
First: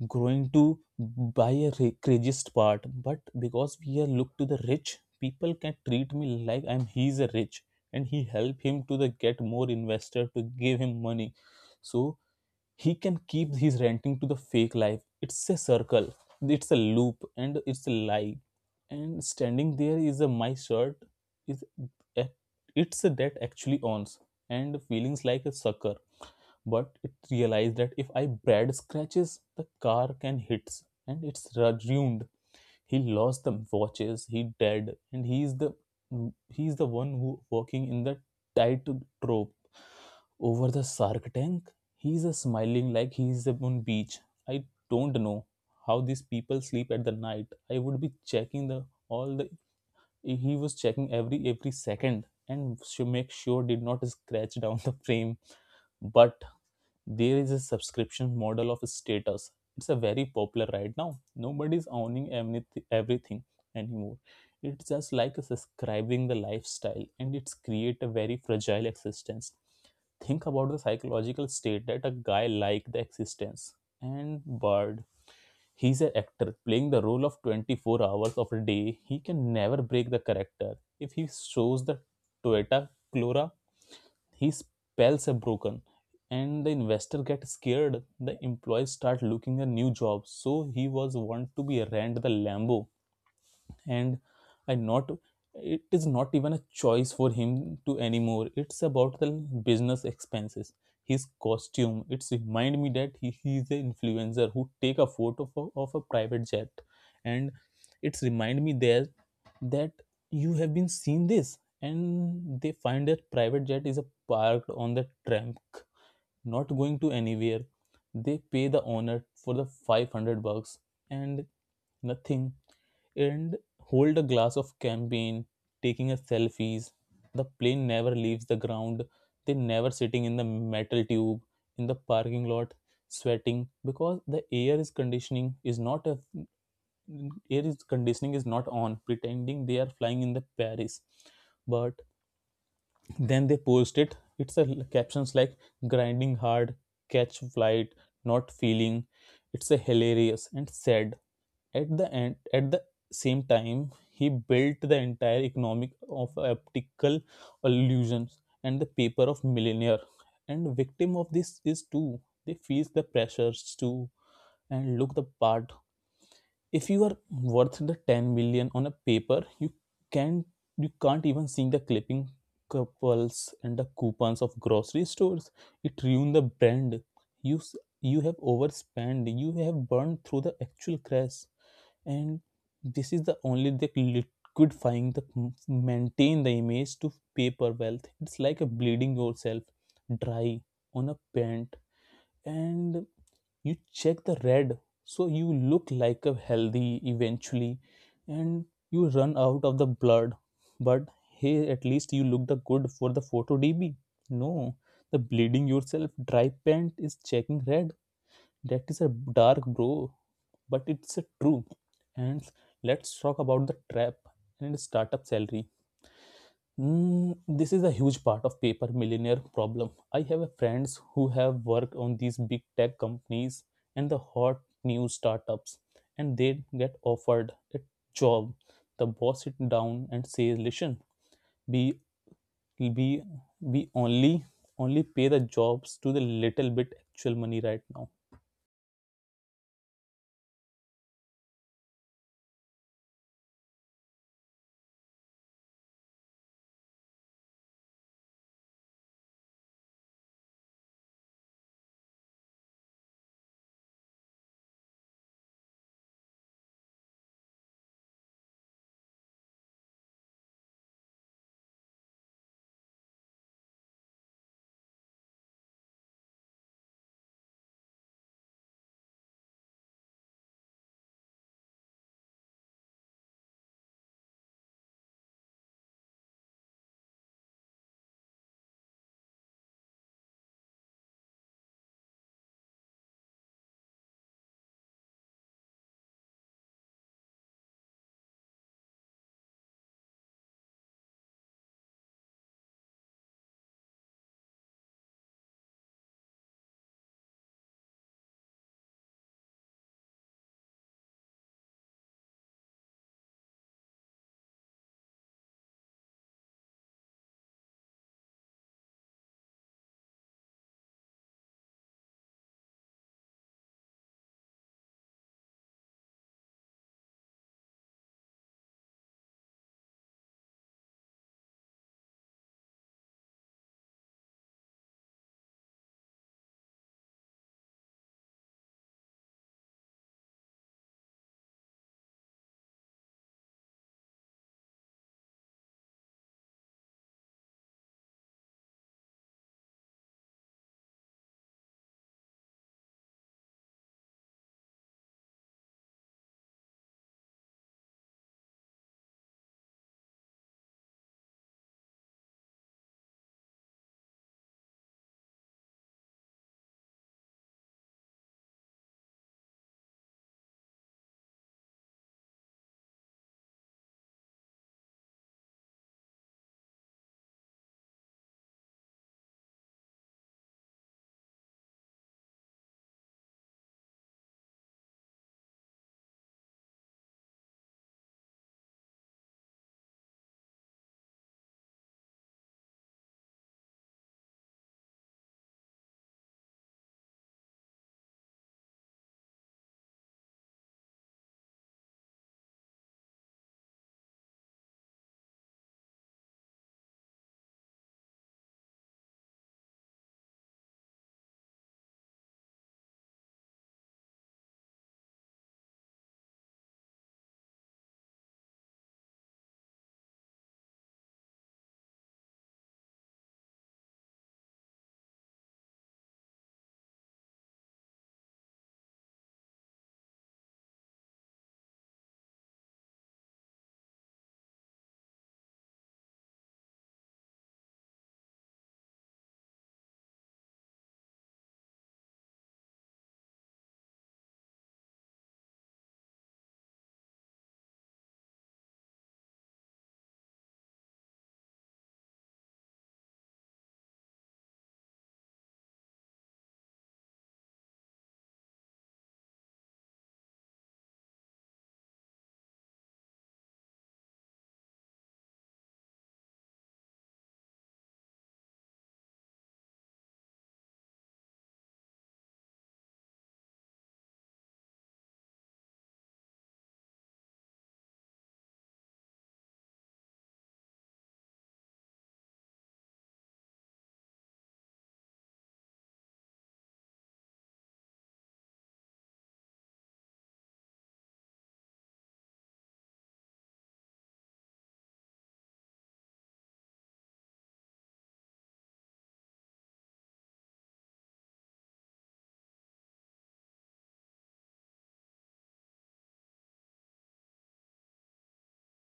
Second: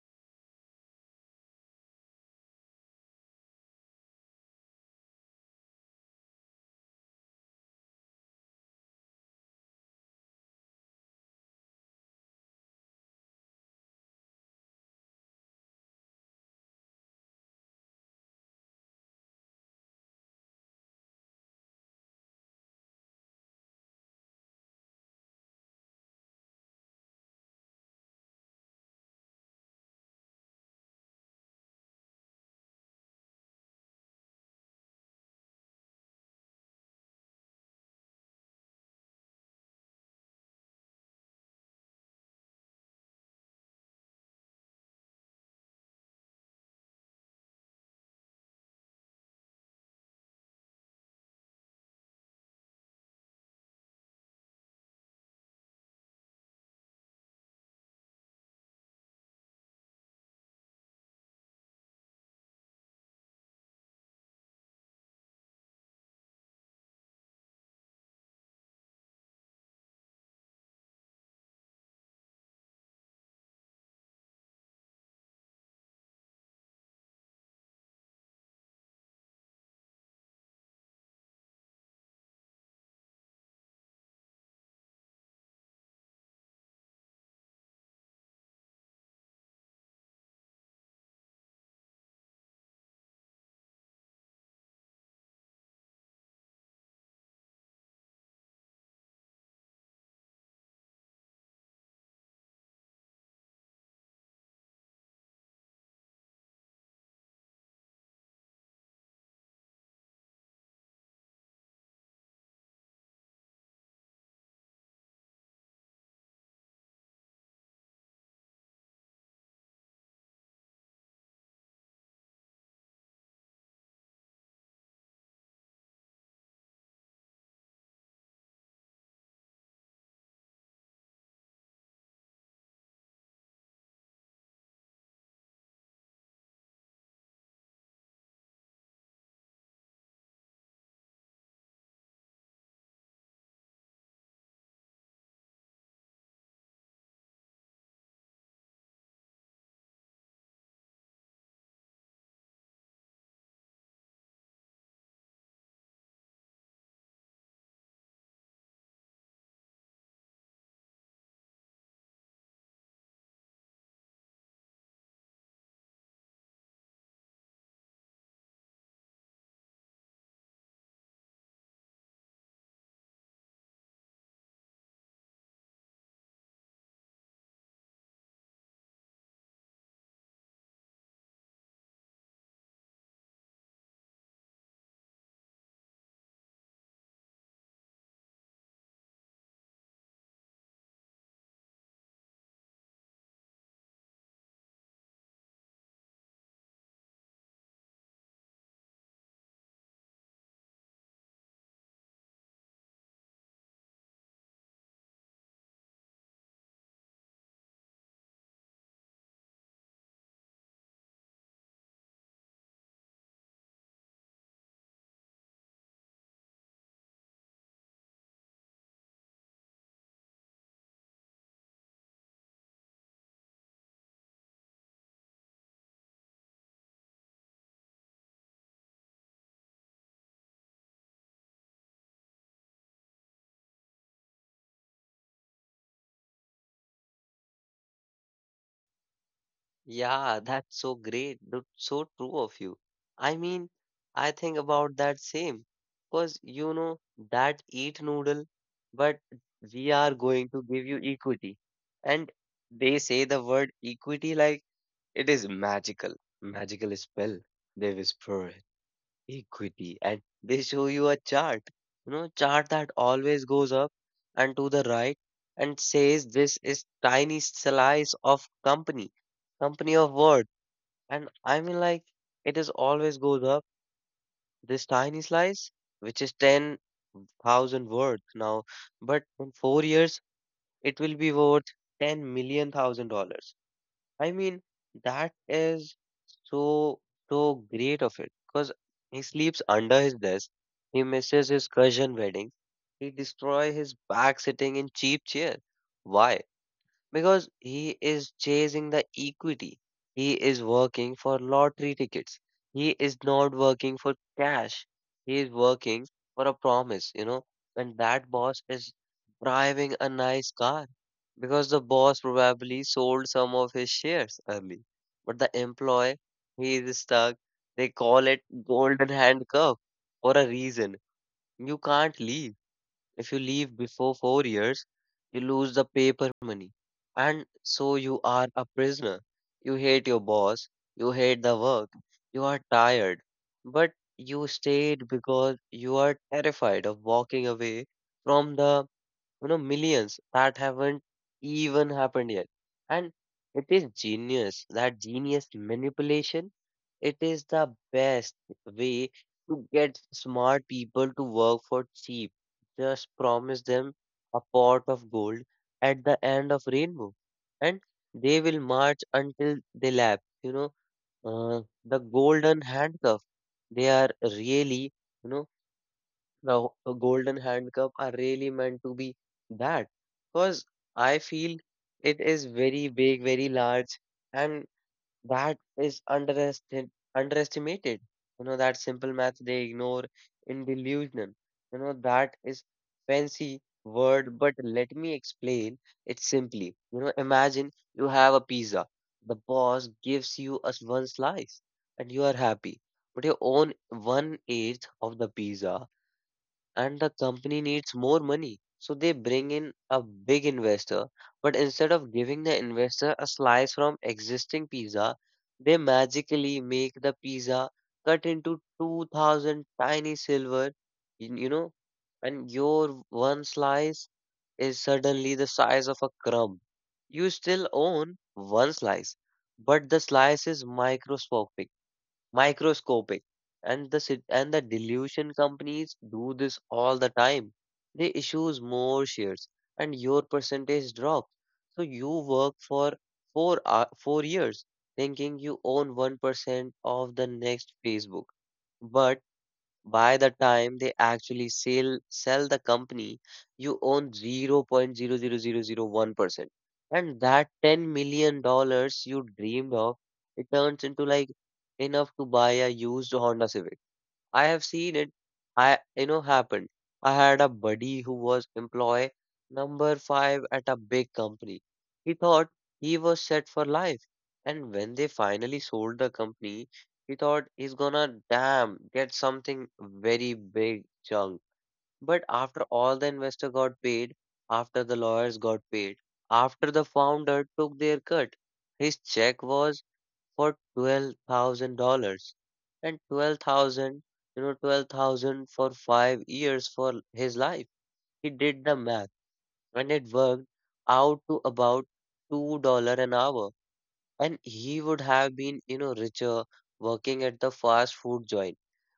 S2: growing to buy a craziest part, but because we are look to the rich people can treat me like I'm he's a rich, and he help him to the get more investor to give him money, so he can keep his renting to the fake life. It's a circle, it's a loop, and it's a lie, and standing there is a my shirt is a- it's a that actually owns, and feelings like a sucker, but it realized that if I Brad scratches, the car can hits and it's ruined. He lost the watches, he dead, and he's the one who working in the tight trope over the shark tank. He's a smiling like he's on beach. I don't know how these people sleep at the night. I would be checking the all the he was checking every second and make sure did not scratch down the frame. But there is a subscription model of status, it's a very popular right now. Nobody's owning everything anymore, it's just like subscribing the lifestyle, and it's create a very fragile existence. Think about the psychological state that a guy like the existence and bird, he's an actor playing the role of 24 hours of a day, he can never break the character. If he shows the Toyota Corolla, his spells are broken, and the investor gets scared, the employees start looking at new jobs, so he was want to be rent the lambo. And I not It is not even a choice for him to anymore, it's about the business expenses. His costume, it's remind me that he is an influencer who take a photo of a private jet, and it's remind me there that you have been seen this, and they find that private jet is a parked on the tram, not going to anywhere. They pay the owner for the $500 and nothing, and hold a glass of champagne, taking a selfies. The plane never leaves the ground, they never sitting in the metal tube in the parking lot, sweating because the air is conditioning is not on, pretending they are flying in the Paris. But then they post it. It's a captions like grinding hard, catch flight, not feeling. It's a hilarious and sad at the end at the same time. He built the entire economic of optical illusions, and the paper of millionaire and victim of this is too, they feel the pressures too and look the part. If you are worth the 10 million on a paper, can you can't even see the clipping couples and the coupons of grocery stores, it ruined the brand. You you have overspent, you have burned through the actual crash, and this is the only the liquidifying the maintain the image to paper wealth. It's like a bleeding yourself dry on a paint, and you check the red so you look like a healthy eventually, and you run out of the blood. But hey, at least you look the good for the photo db. No, the bleeding yourself dry paint is checking red, that is a dark bro, but it's a true. And let's talk about the trap and startup salary. Mm, this is a huge part of paper millionaire problem. I have a friends who have worked on these big tech companies and the hot new startups, and they get offered a job. The boss sit down and says, "Listen, we we we only pay the jobs to the little bit actual money right now."
S1: Yeah, that's so great. That's so true of you. I mean, I think about that same. Because you know that eat noodle, but we are going to give you equity. And they say the word equity like it is magical, magical spell, they whisper equity and they show you a chart, chart that always goes up and to the right, and says this is tiny slice of company of worth, and I mean like it is always goes up. This tiny slice which is 10,000 worth now, but in 4 years it will be worth 10 million thousand dollars. I mean, that is so, so great of it because he sleeps under his desk. He misses his cousin wedding. He destroy his back sitting in cheap chair. Why? Because he is chasing the equity. He is working for lottery tickets. He is not working for cash. He is working for a promise, you know. And that boss is driving a nice car because the boss probably sold some of his shares early. But the employee, he is stuck. They call it golden handcuff for a reason. You can't leave. If you leave before 4 years, you lose the paper money. And so you are a prisoner. You hate your boss. You hate the work. You are tired. But you stayed because you are terrified of walking away from the millions that haven't even happened yet, and it is genius, that genius manipulation. It is the best way to get smart people to work for cheap. Just promise them a pot of gold at the end of rainbow, and they will march until they lap. Uh, the golden handcuff, they are really, golden handcuff are really meant to be that, because I feel it is very big, very large, and that is underestimated. You know, that simple math they ignore in delusion. You know, that is fancy word, but let me explain it simply. You know, imagine you have a pizza. The boss gives you a one slice and you are happy. But you own one eighth of the pizza and the company needs more money. So they bring in a big investor, but instead of giving the investor a slice from existing pizza, they magically make the pizza cut into 2000 tiny silver, you you know, and your one slice is suddenly the size of a crumb. You still own one slice, but the slice is microscopic, microscopic and the dilution companies do this all the time. They issues more shares and your percentage drops. So you work for 4 years thinking you own 1% of the next Facebook, but by the time they actually sell the company, you own 0.00001%. And that 10 million dollars you dreamed of, it turns into like enough to buy a used Honda Civic. I have seen it. I happened. I had a buddy who was employee number five at a big company. He thought he was set for life, and when they finally sold the company, he thought he's gonna damn get something very big chunk. But after all the investor got paid, after the lawyers got paid, after the founder took their cut, his check was for $12,000. And 12,000, 12,000 for 5 years for his life. He did the math and it worked out to about $2 an hour. And he would have been, richer working at the fast food joint.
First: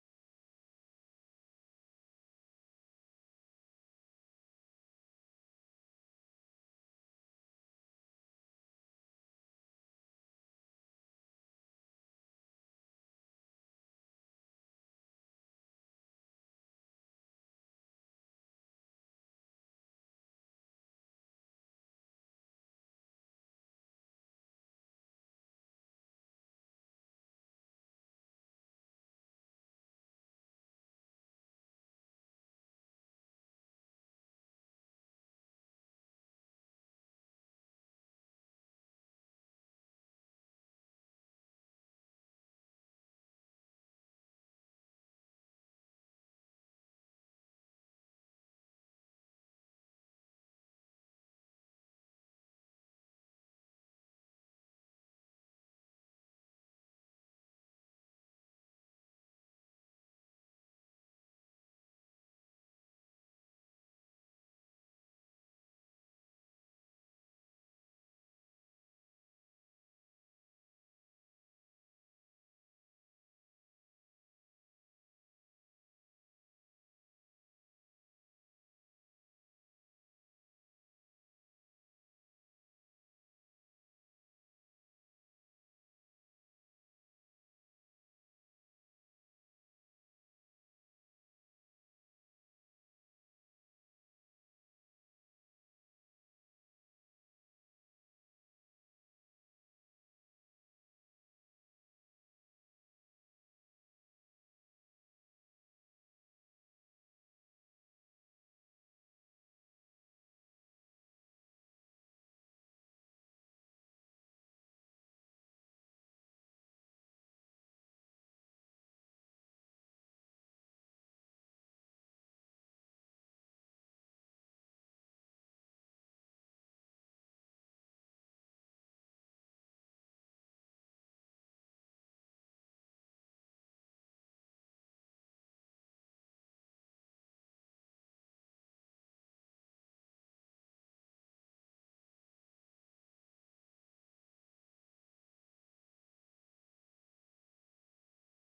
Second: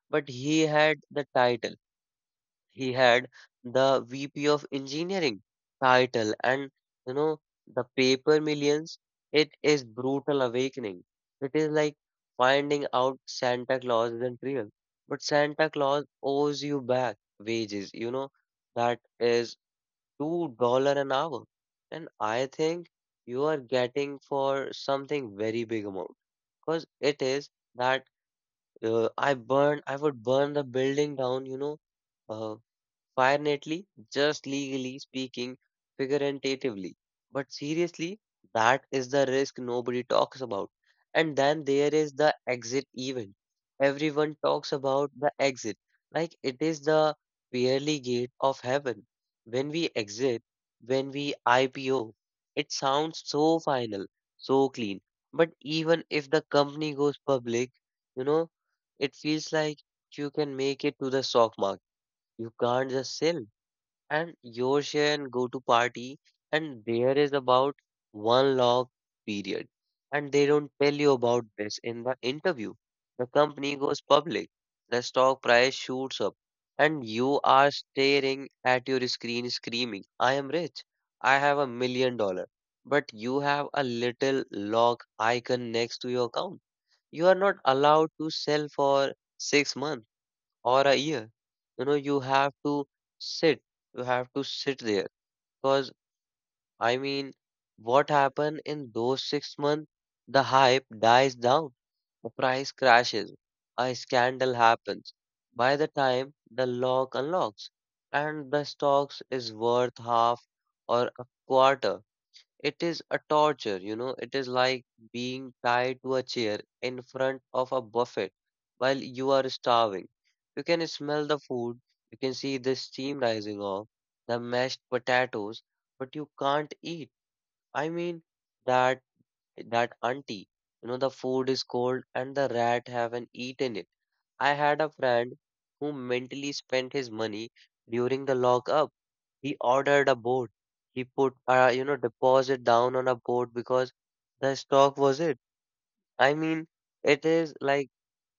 S1: But he had the title he had the VP of engineering title and, you know, the paper millions. It is brutal awakening. It is like finding out Santa Claus isn't real, but Santa Claus owes you back wages, you know. That is $2 an hour. And I think you are getting for something very big amount because it is that, I would burn the building down, you know. uh. Finally, just legally speaking, figuratively. But seriously, that is the risk nobody talks about. And then there is the exit event. Everyone talks about the exit, like it is the pearly gate of heaven. When we exit, when we IPO, it sounds so final, so clean. But even if the company goes public, you know, it feels like you can make it to the stock market, you can't just sell. And your share and go to party, and there is about one law period. And they don't tell you about this in the interview. The company goes public, the stock price shoots up, and you are staring at your screen screaming, I am rich, I have $1 million. But you have a little lock icon next to your account. You are not allowed to sell for 6 months or a year, you know. You have to sit sit there because, i mean what happened in those 6 months? The hype dies down, the price crashes, a scandal happens. By the time the lock unlocks and the stocks is worth half or a quarter, it is a torture, you know. It is like being tied to a chair in front of a buffet while you are starving. You can smell the food, you can see the steam rising off the mashed potatoes, but you can't eat. I mean, that that auntie, the food is cold and the rat haven't eaten it. I had a friend who mentally spent his money during the lockup. He ordered a boat. He put, you know, deposit down on a boat because the stock was it. I mean, it is like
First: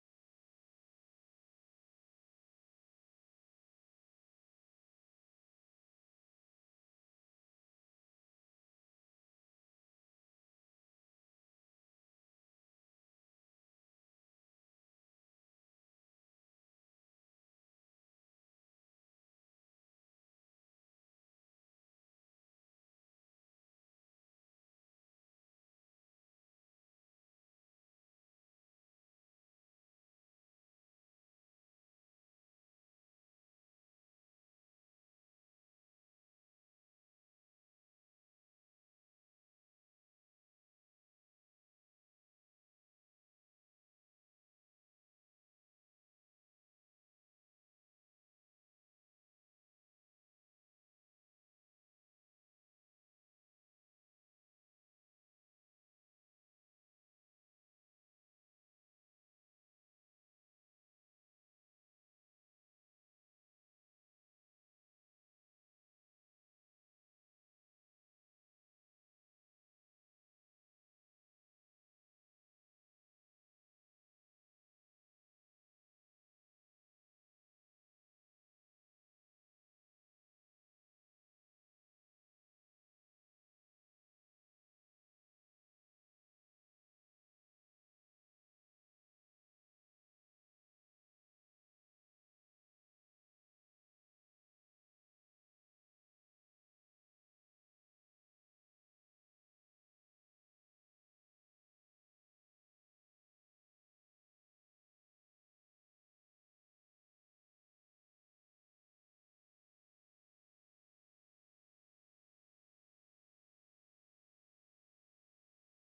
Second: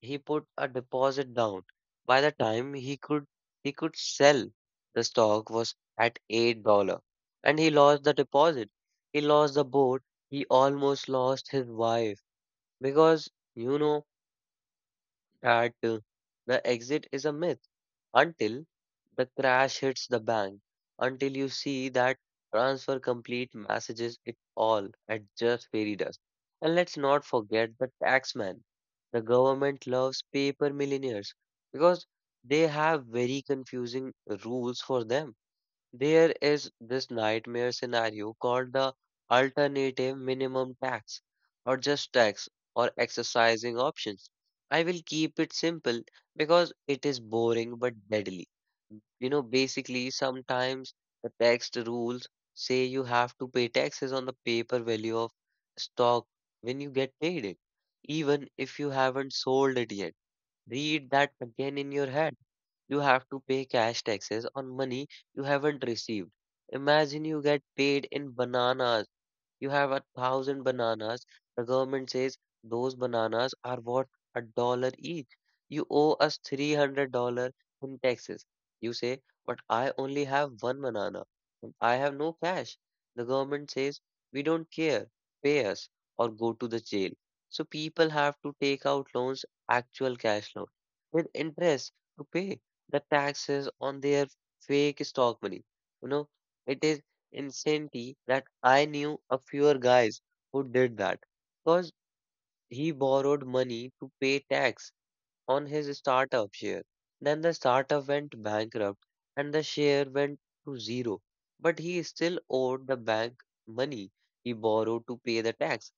S1: he put a deposit down. By the time he could sell, the stock was at $8, and he lost the deposit. He lost the boat. He almost lost his wife because, you know, that the exit is a myth until the crash hits the bank, until you see that transfer complete messages it all at just fairy dust. And let's not forget the taxman. The government loves paper millionaires because they have very confusing rules for them. There is this nightmare scenario called the alternative minimum tax or just tax or exercising options. I will keep it simple because it is boring but deadly. You know, basically, sometimes the tax rules say you have to pay taxes on the paper value of stock when you get paid it, even if you haven't sold it yet. Read that again in your head. You have to pay cash taxes on money you haven't received. Imagine you get paid in bananas, you have a thousand bananas. The government says those bananas are worth a dollar each. You owe us $300 in taxes. You say, but I only have one banana and I have no cash. The government says, we don't care. Pay us or go to the jail. So people have to take out loans, actual cash loan, with interest to pay the taxes on their fake stock money. You know, it is insanity that I knew a few guys who did that because he borrowed money to pay tax on his startup share. Then the startup went bankrupt and the share went to zero. But he still owed the bank money he borrowed to pay the tax.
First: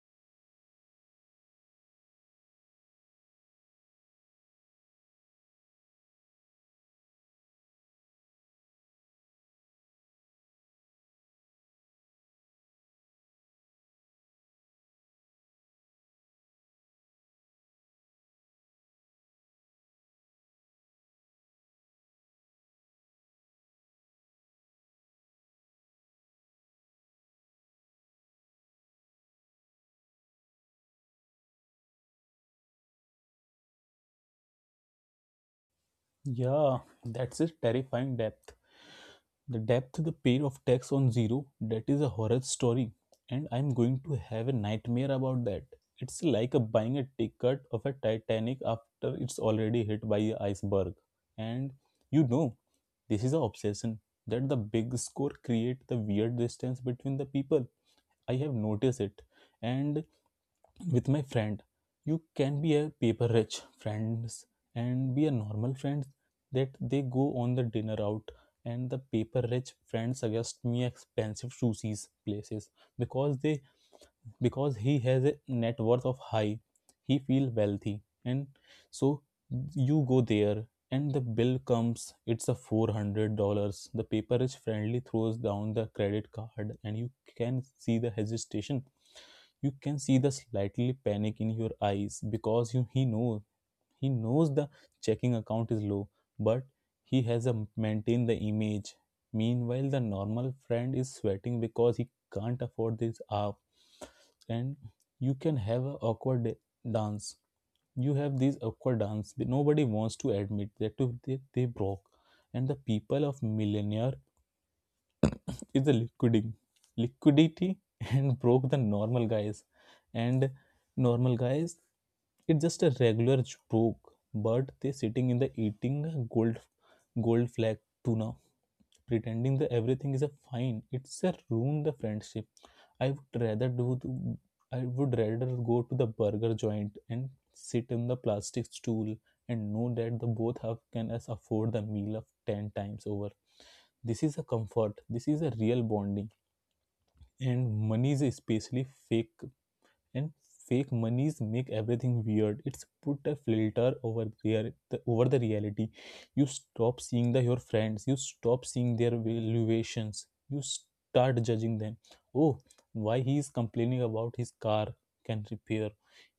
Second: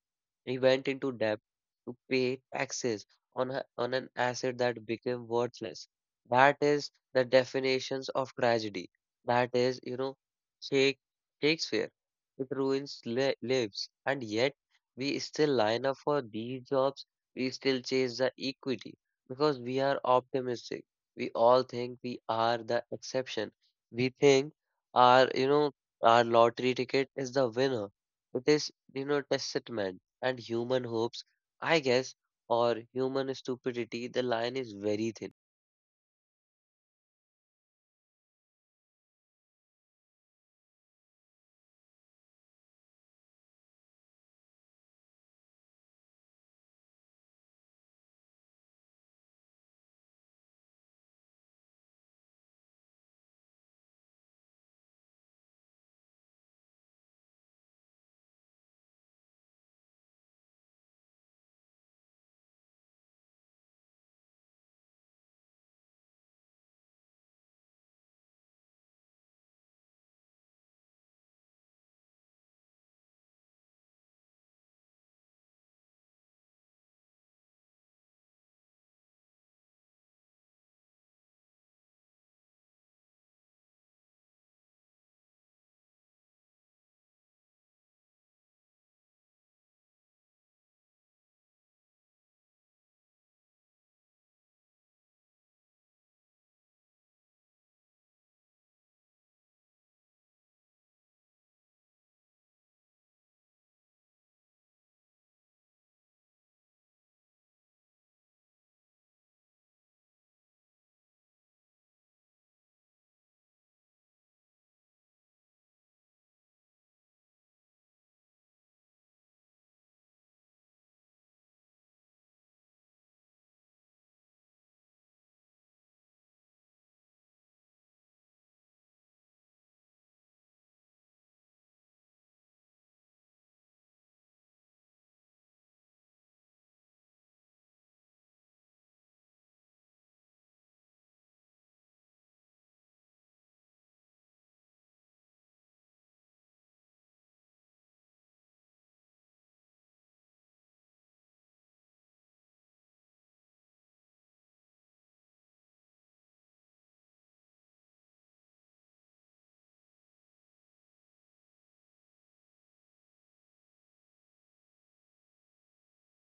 S1: He went into debt to pay taxes on, on an asset that became worthless. That is the definitions of tragedy. That is, you know, Shake- Shakespeare. It ruins lives. And yet, we still line up for these jobs. We still chase the equity because we are optimistic. We all think we are the exception. We think our, you know, our lottery ticket is the winner. It is, you know, testament and human hopes, I guess, or human stupidity, the line is very thin.
S2: Yeah, that's a terrifying depth. The depth, the pair of text on zero, that is a horror story, and I'm going to have a nightmare about that. It's like a buying a ticket of a Titanic after it's already hit by an iceberg. And you know, this is an obsession that the big score create the weird distance between the people. I have noticed it, and with my friend you can be a paper rich friends and be a normal friends that they go on the dinner out and the paper rich friends suggest me expensive sushis places because they because he has a net worth of high he feel wealthy and so you go there and the bill comes it's a $400. The paper is friendly throws down the credit card and you can see the hesitation. You can see the slightly panic in your eyes he knows the checking account is low, but he has a maintain the image. Meanwhile, the normal friend is sweating because he can't afford this app, and you can have an awkward dance. You have these awkward dance. Nobody wants to admit they broke, and the people of millionaire is the liquiding liquidity and broke the and normal guys it's just a regular broke, but they sitting in the eating gold gold flag tuna pretending that everything is a fine it's a ruin the friendship. I would rather do the- I would rather go to the burger joint and sit in the plastic stool and know that the both have can us afford the meal of 10 times over. This is a comfort. This is a real bonding. And monies, especially fake and fake monies, make everything weird. It's put a filter over the reality. You stop seeing the your friends. You stop seeing their valuations. You start judging them. Oh, why he is complaining about his car can repair?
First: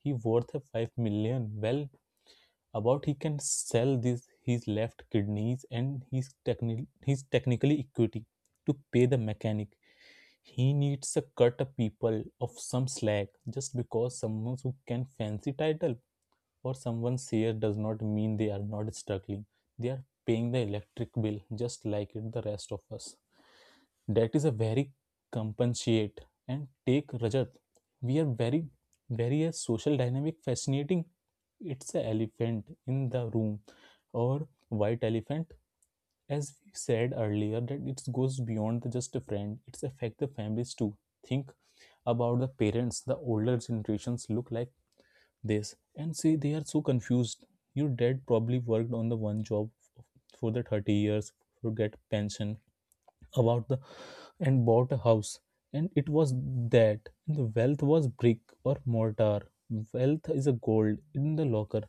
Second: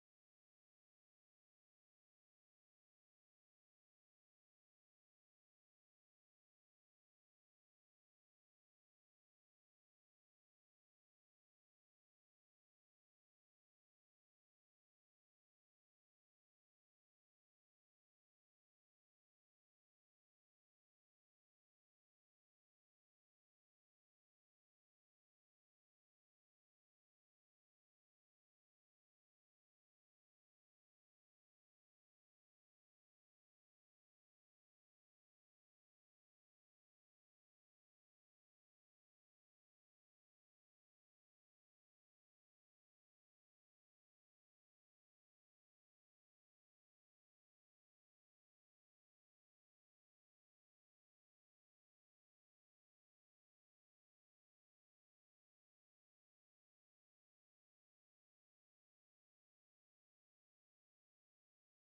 S2: He worth a 5 million. Well, about he can sell this his left kidneys and his technically equity to pay the mechanic. He needs a cut a people of some slack just because someone who can fancy title for someone's here does not mean they are not struggling. They are paying the electric bill just like it the rest of us. That is a very compensate and take Rajat. We are very a social dynamic fascinating. It's a elephant in the room or white elephant as we said earlier that it goes beyond the just a friend it's affect the families too. Think about the parents. The older generations look like this and say they are so confused. Your dad probably worked on the one job for the 30 years to get pension about the and bought a house, and it was that the wealth was brick or mortar. Wealth is a gold in the locker.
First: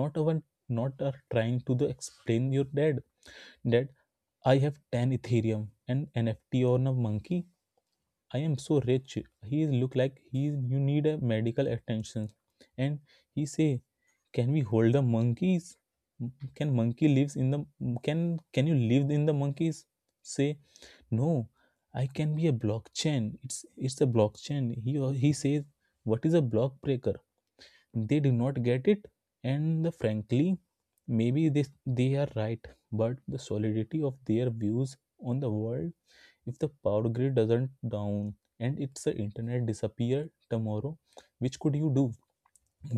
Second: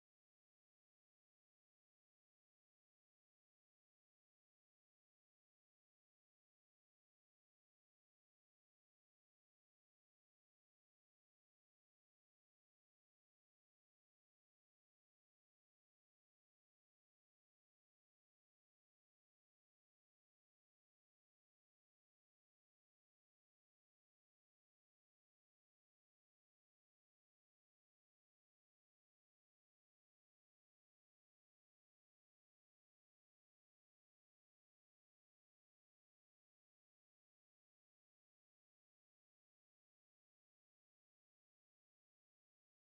S2: Not even not are trying to the explain your dad that I have 10 ethereum and nft on a monkey. I am so rich. He look like he you need a medical attention. And he say, can we hold the monkeys? Can monkey lives in the can you live in the monkeys? Say no. I can be a blockchain. It's a blockchain. He says, what is a block breaker? They do not get it. And the frankly, maybe this they are right, but the solidity of their views on the world. If the power grid doesn't down and its the internet disappear tomorrow, which could you do?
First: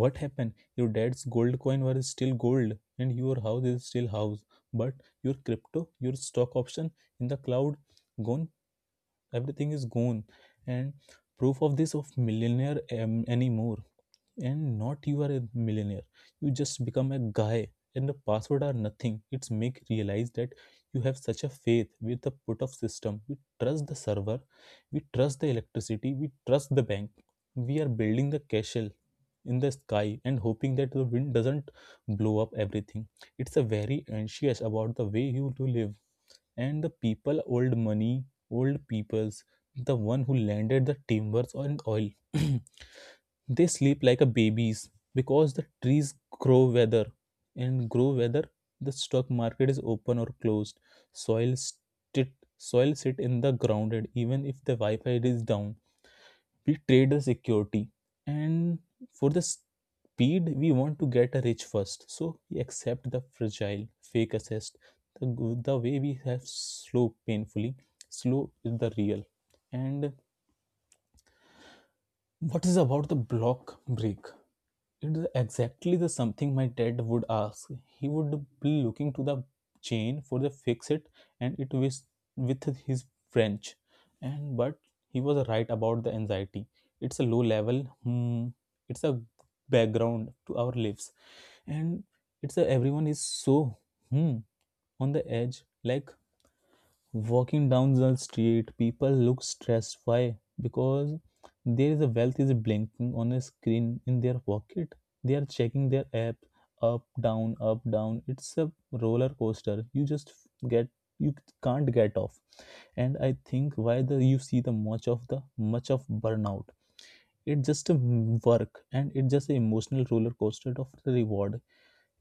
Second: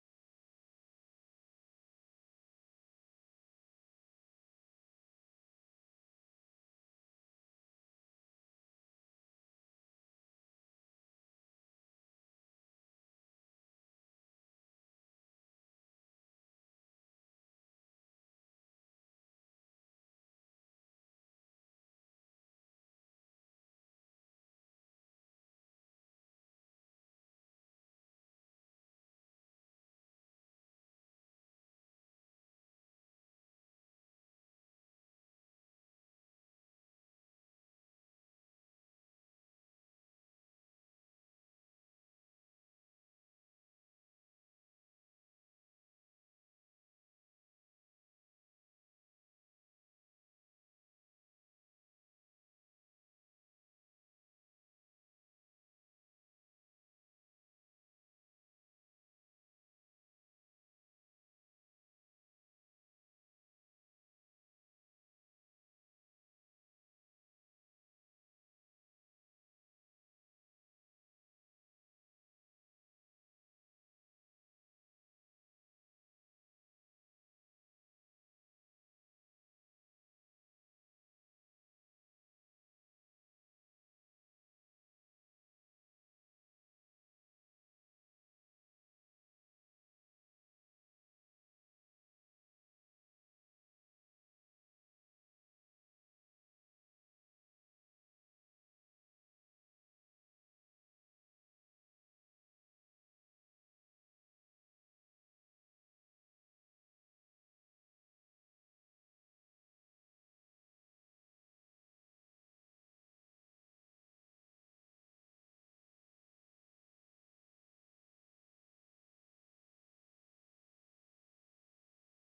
S2: What happened your dad's gold coin was still gold and your house is still house, but your crypto your stock option in the cloud gone, everything is gone, and proof of this of millionaire anymore. And not you are a millionaire you just become a guy, and the password are nothing it's make realize that you have such a faith with the put of system. We trust the server, we trust the electricity, we trust the bank. We are building the castle in the sky and hoping that the wind doesn't blow up everything. It's a very anxious about the way you to live. And the people old money old peoples, the one who landed the timbers and oil. They sleep like a babies because the trees grow weather and grow weather the stock market is open or closed. Soil sit soil sit in the grounded even if the Wi-Fi is down. We trade the security and for the speed we want to get rich first. So we accept the fragile fake assessed the way we have slow painfully slow is the real. And what is about the block break? It is exactly the something my dad would ask. He would be looking to the chain for the fix it, and it was with his French. And but he was right about the anxiety. It's a low level. It's a background to our lives, and it's a everyone is so hmm on the edge, like walking down the street people look stressed why? Because there is a wealth is blinking on a screen in their pocket, they are checking their app up down up down, it's a roller coaster you just get you can't get off. And I think why the you see the much of burnout. It's just a work, and it's just an emotional roller coaster of the reward.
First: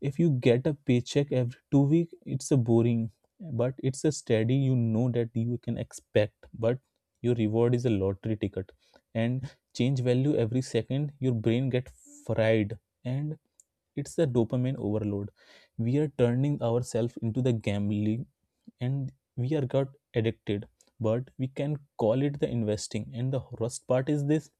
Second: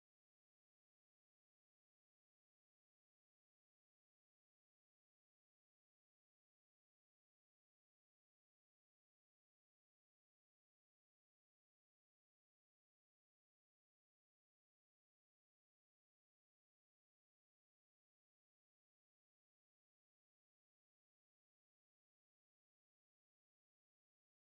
S2: If you get a paycheck every 2 week it's a boring, but it's a steady you know that you can expect. But your reward is a lottery ticket and change value every second your brain get fried, and it's a dopamine overload. We are turning ourselves into the gambling, and we are got addicted, but we can call it the investing. And the worst part is this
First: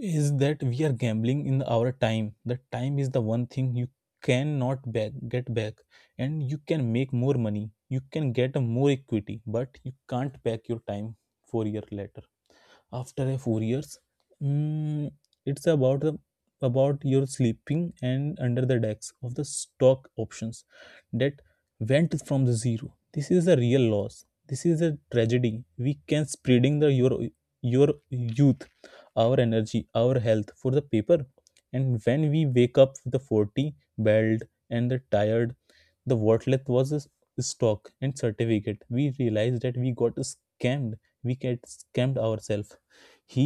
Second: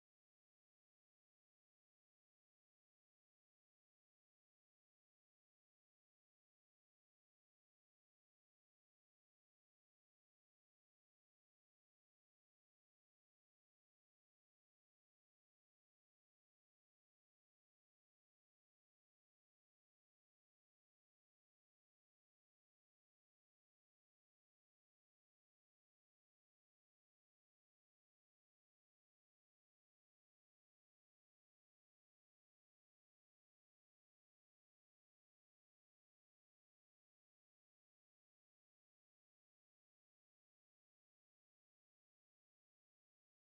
S2: is that we are gambling in our time. The time is the one thing you cannot back get back, and you can make more money. You can get a more equity, but you can't back your time 4 years later after a 4 years mm, it's about your sleeping and under the decks of the stock options that went from the zero. This is a real loss, this is a tragedy. We can spreading the your your youth our energy our health for the paper. And when we wake up with the 40 belt and the tired the worthless was a stock and certificate we realized that we got scammed. We get scammed ourselves. he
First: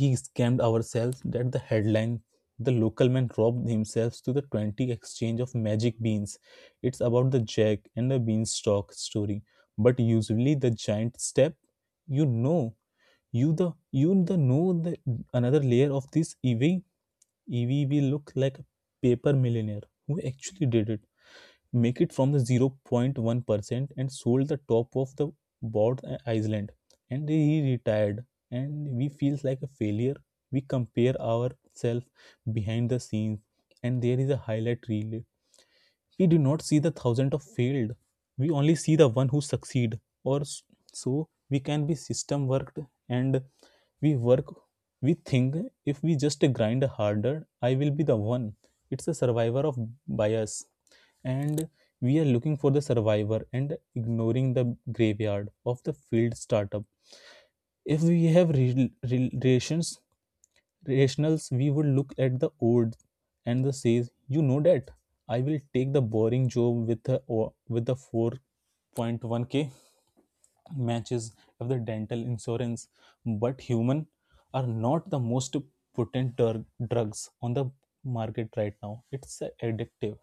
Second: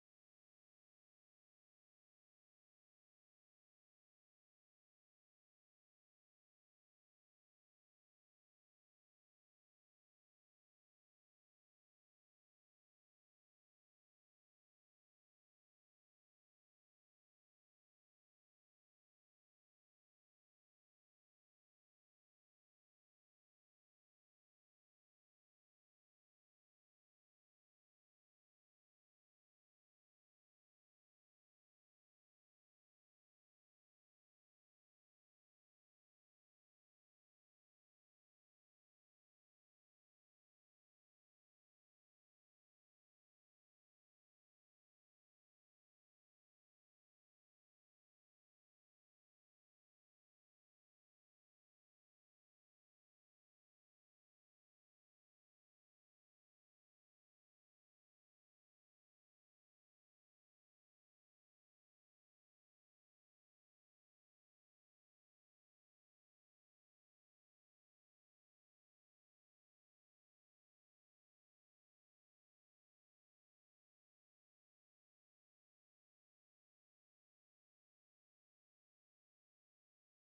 S2: he scammed ourselves. That the headline, the local man robbed himself to the 20 exchange of magic beans. It's about the jack and the beanstalk story. But usually the giant step, you know, you the know the another layer of this evie will look like a paper millionaire who actually did it make it from the 0.1% and sold the top of the board Iceland, and he retired and we feels like a failure. We compare ourselves behind the scenes, and there is a highlight reel we do not see the thousand of failed. We only see the one who succeed. Or so we can be system worked, and we work we think if we just grind harder I will be the one. It's a survivor of bias, and we are looking for the survivor and ignoring the graveyard of the field startup. If we have rel- rel- relations rationals we would look at the old and the says you know that I will take the boring job with the 4.1K matches of the dental insurance. But human are not the most potent drugs on the market right now. It's addictive,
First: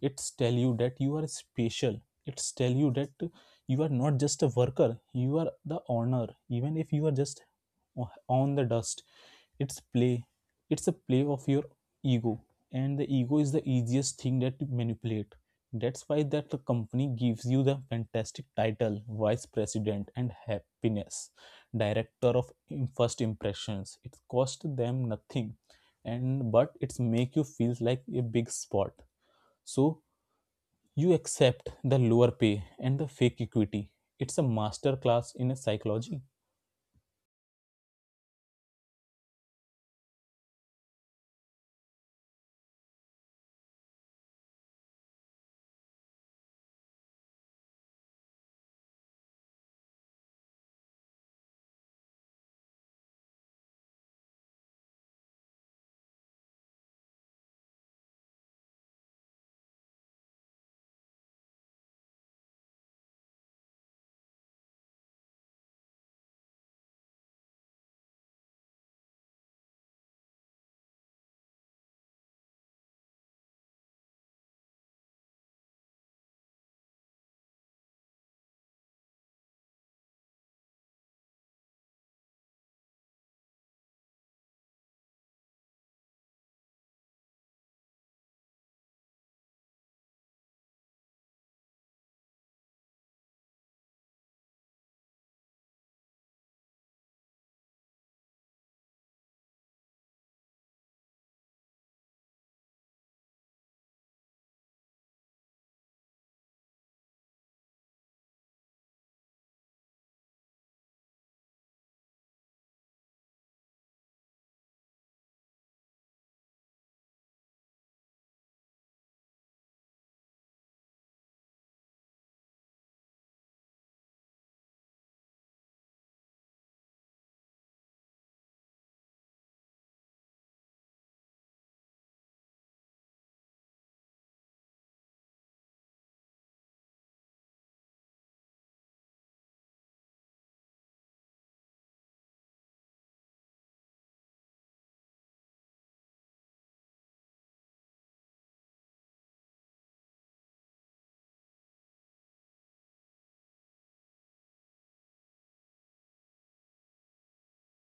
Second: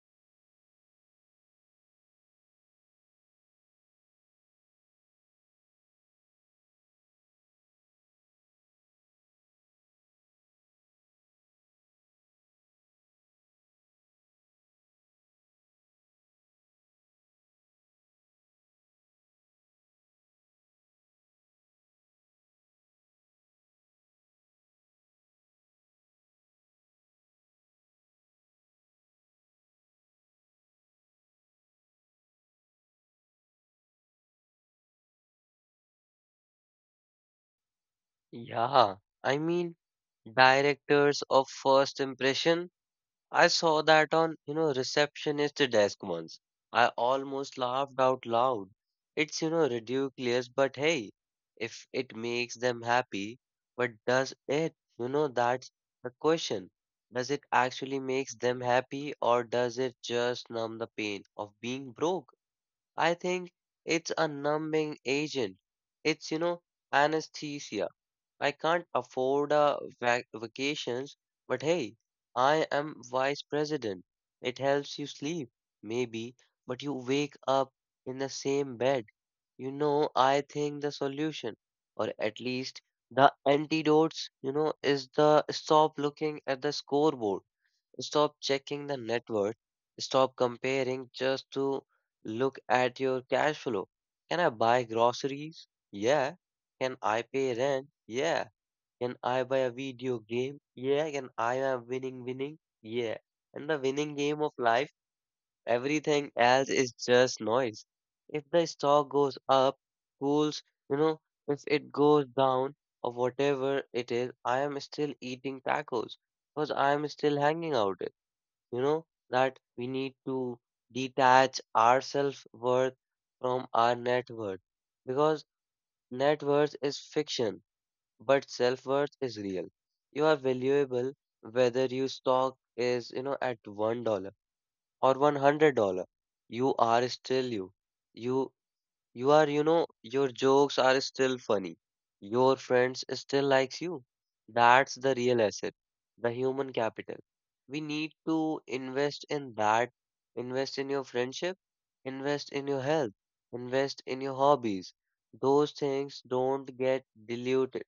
S2: it's tell you that you are special, it's tell you that you are not just a worker you are the owner even if you are just on the dust. it's play it's a play of your ego, and the ego is the easiest thing that to manipulate. That's why that the company gives you the fantastic title vice president and happiness director of first impressions. It cost them nothing, and but it's make you feel like a big spot. So you accept the lower pay and the fake equity. It's a master class in psychology.
S1: Yeah, I mean, directors of first impression. I saw that on, you know, receptionist desk once. I almost laughed out loud. It's, you know, ridiculous, but hey, if it makes them happy, but does it? You know, that's the question. Does it actually makes them happy or does it just numb the pain of being broke? I think it's a numbing agent. It's, you know, anesthesia. I can't afford a vacations, but hey, I am vice president. It helps you sleep, maybe, but you wake up in the same bed. You know, I think the solution, or at least the antidotes, you know, is the stop looking at the scoreboard. Stop checking the net worth. Stop comparing just to look at your cash flow. Can I buy groceries? Yeah. Can I pay rent? Yeah. Can I buy a video game? Yeah. Can I am winning, winning? Yeah. And the winning game of life, everything else is just noise. If the stock goes up, cools, you know, if it goes down or whatever it is, I am still eating tacos because I am still hanging out. You know that we need to detach our self worth from our net worth because net worth is fiction but self worth is real. You are valuable whether your stock is, you know, at $1 or $100. You are still you you are, you know, your jokes are still funny. Your friends still likes you. That's the real asset, the human capital. We need to invest in that, invest in your friendship, invest in your health, invest in your hobbies. Those things don't get diluted.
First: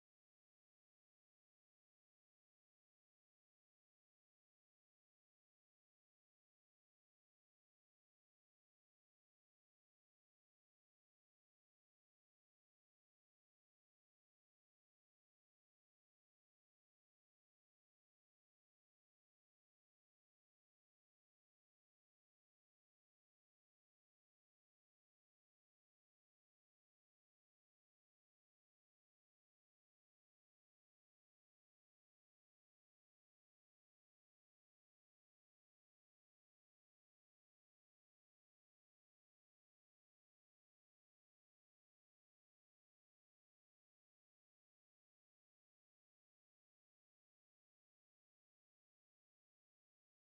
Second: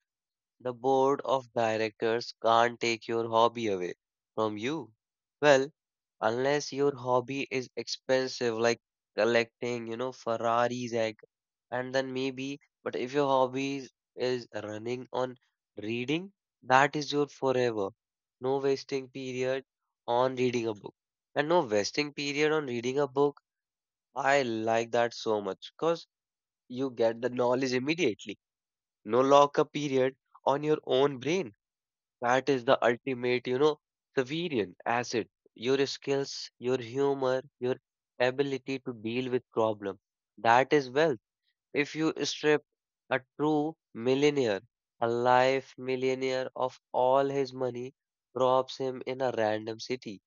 S1: The board of directors can't take your hobby away from you. Well, unless your hobby is expensive, like collecting, you know, Ferraris and then maybe, but if your hobby is running on reading, that is your forever. No wasting period on reading a book. And no wasting period on reading a book. I like that so much because you get the knowledge immediately. No lock period on your own brain, that is the ultimate, you know, Severian asset. Your skills, your humor, your ability to deal with problem. That is wealth. If you strip a true millionaire, a life millionaire of all his money, drops him in a random city.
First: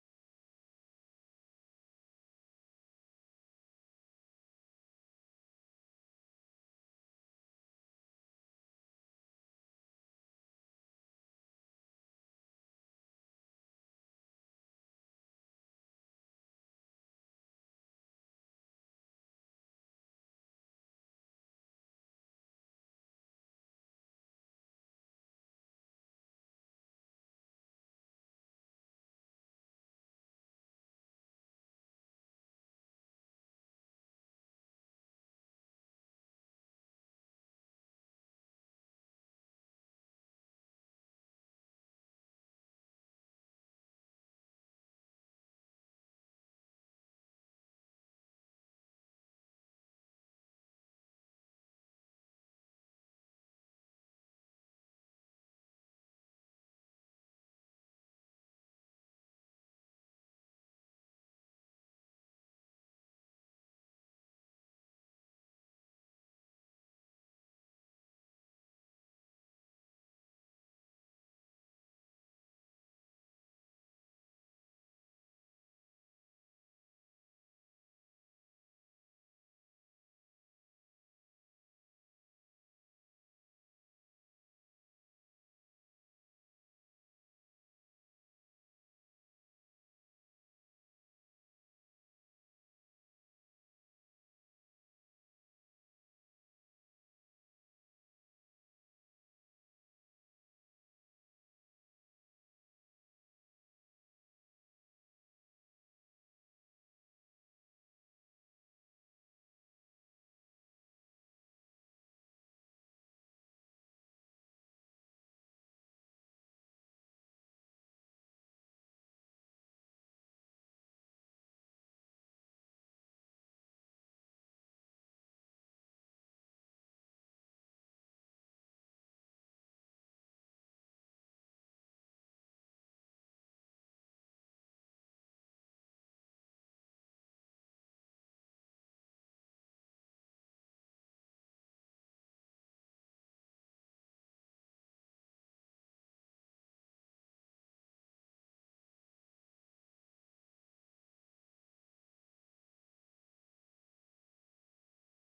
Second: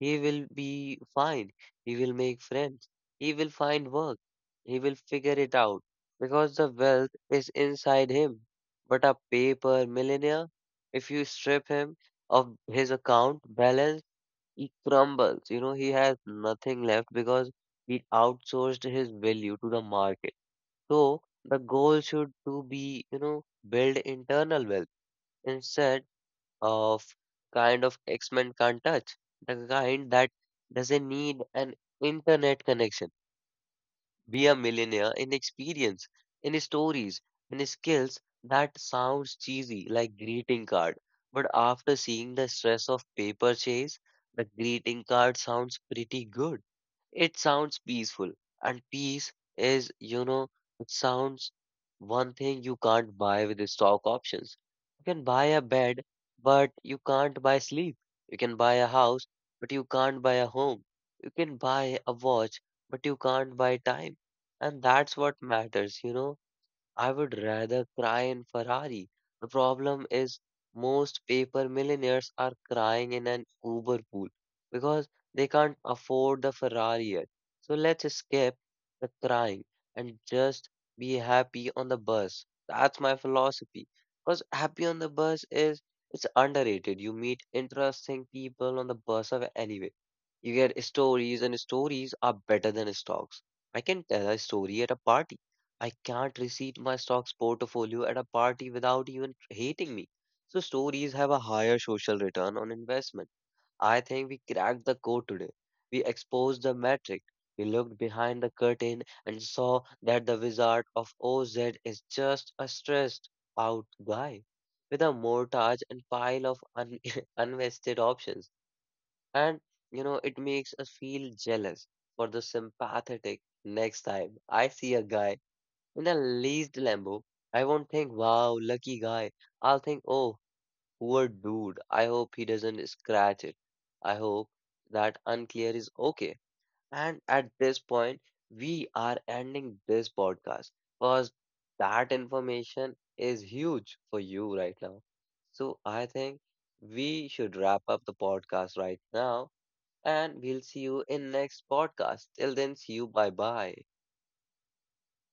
S1: He will be fine. He will make friends. He will find work. He will figure it out because the wealth is inside him. But a paper millionaire, if you strip him of his account balance, he crumbles. You know, he has nothing left because he outsourced his value to the market. So the goal should to be, you know, build internal wealth instead of kind of X-Men can't touch, the kind that doesn't need an internet connection. Be a millionaire in experience, in stories, in skills that sounds cheesy like greeting card. But after seeing the stress of paper chase, the greeting card sounds pretty good. It sounds peaceful. And peace is, you know, it sounds one thing you can't buy with the stock options. You can buy a bed, but you can't buy sleep. You can buy a house, but you can't buy a home. You can buy a watch, but you can't buy time. And that's what matters, you know. I would rather cry in Ferrari. The problem is most paper millionaires are crying in an Uber pool because they can't afford the Ferrari yet. So let's skip the crying and just be happy on the bus. That's my philosophy. Because happy on the bus is it's underrated. You meet interesting people on the bus of anyway. You get stories, and stories are better than stocks. I can tell a story at a party. I can't receipt my stocks portfolio at a party without even hating me. So, stories have a higher social return on investment. I think we cracked the code today. We exposed the metric. We looked behind the curtain and saw that the wizard of OZ is just a stressed out guy with a mortgage and pile of unvested options. And you know, it makes us feel jealous for the sympathetic next time I see a guy in a leased Lambo. I won't think, wow, lucky guy. I'll think, oh, poor dude. I hope he doesn't scratch it. I hope that unclear is okay. And at this point, we are ending this podcast because that information is huge for you right now. So I think we should wrap up the podcast right now and we'll see you in next podcast. Till then, see you. Bye bye.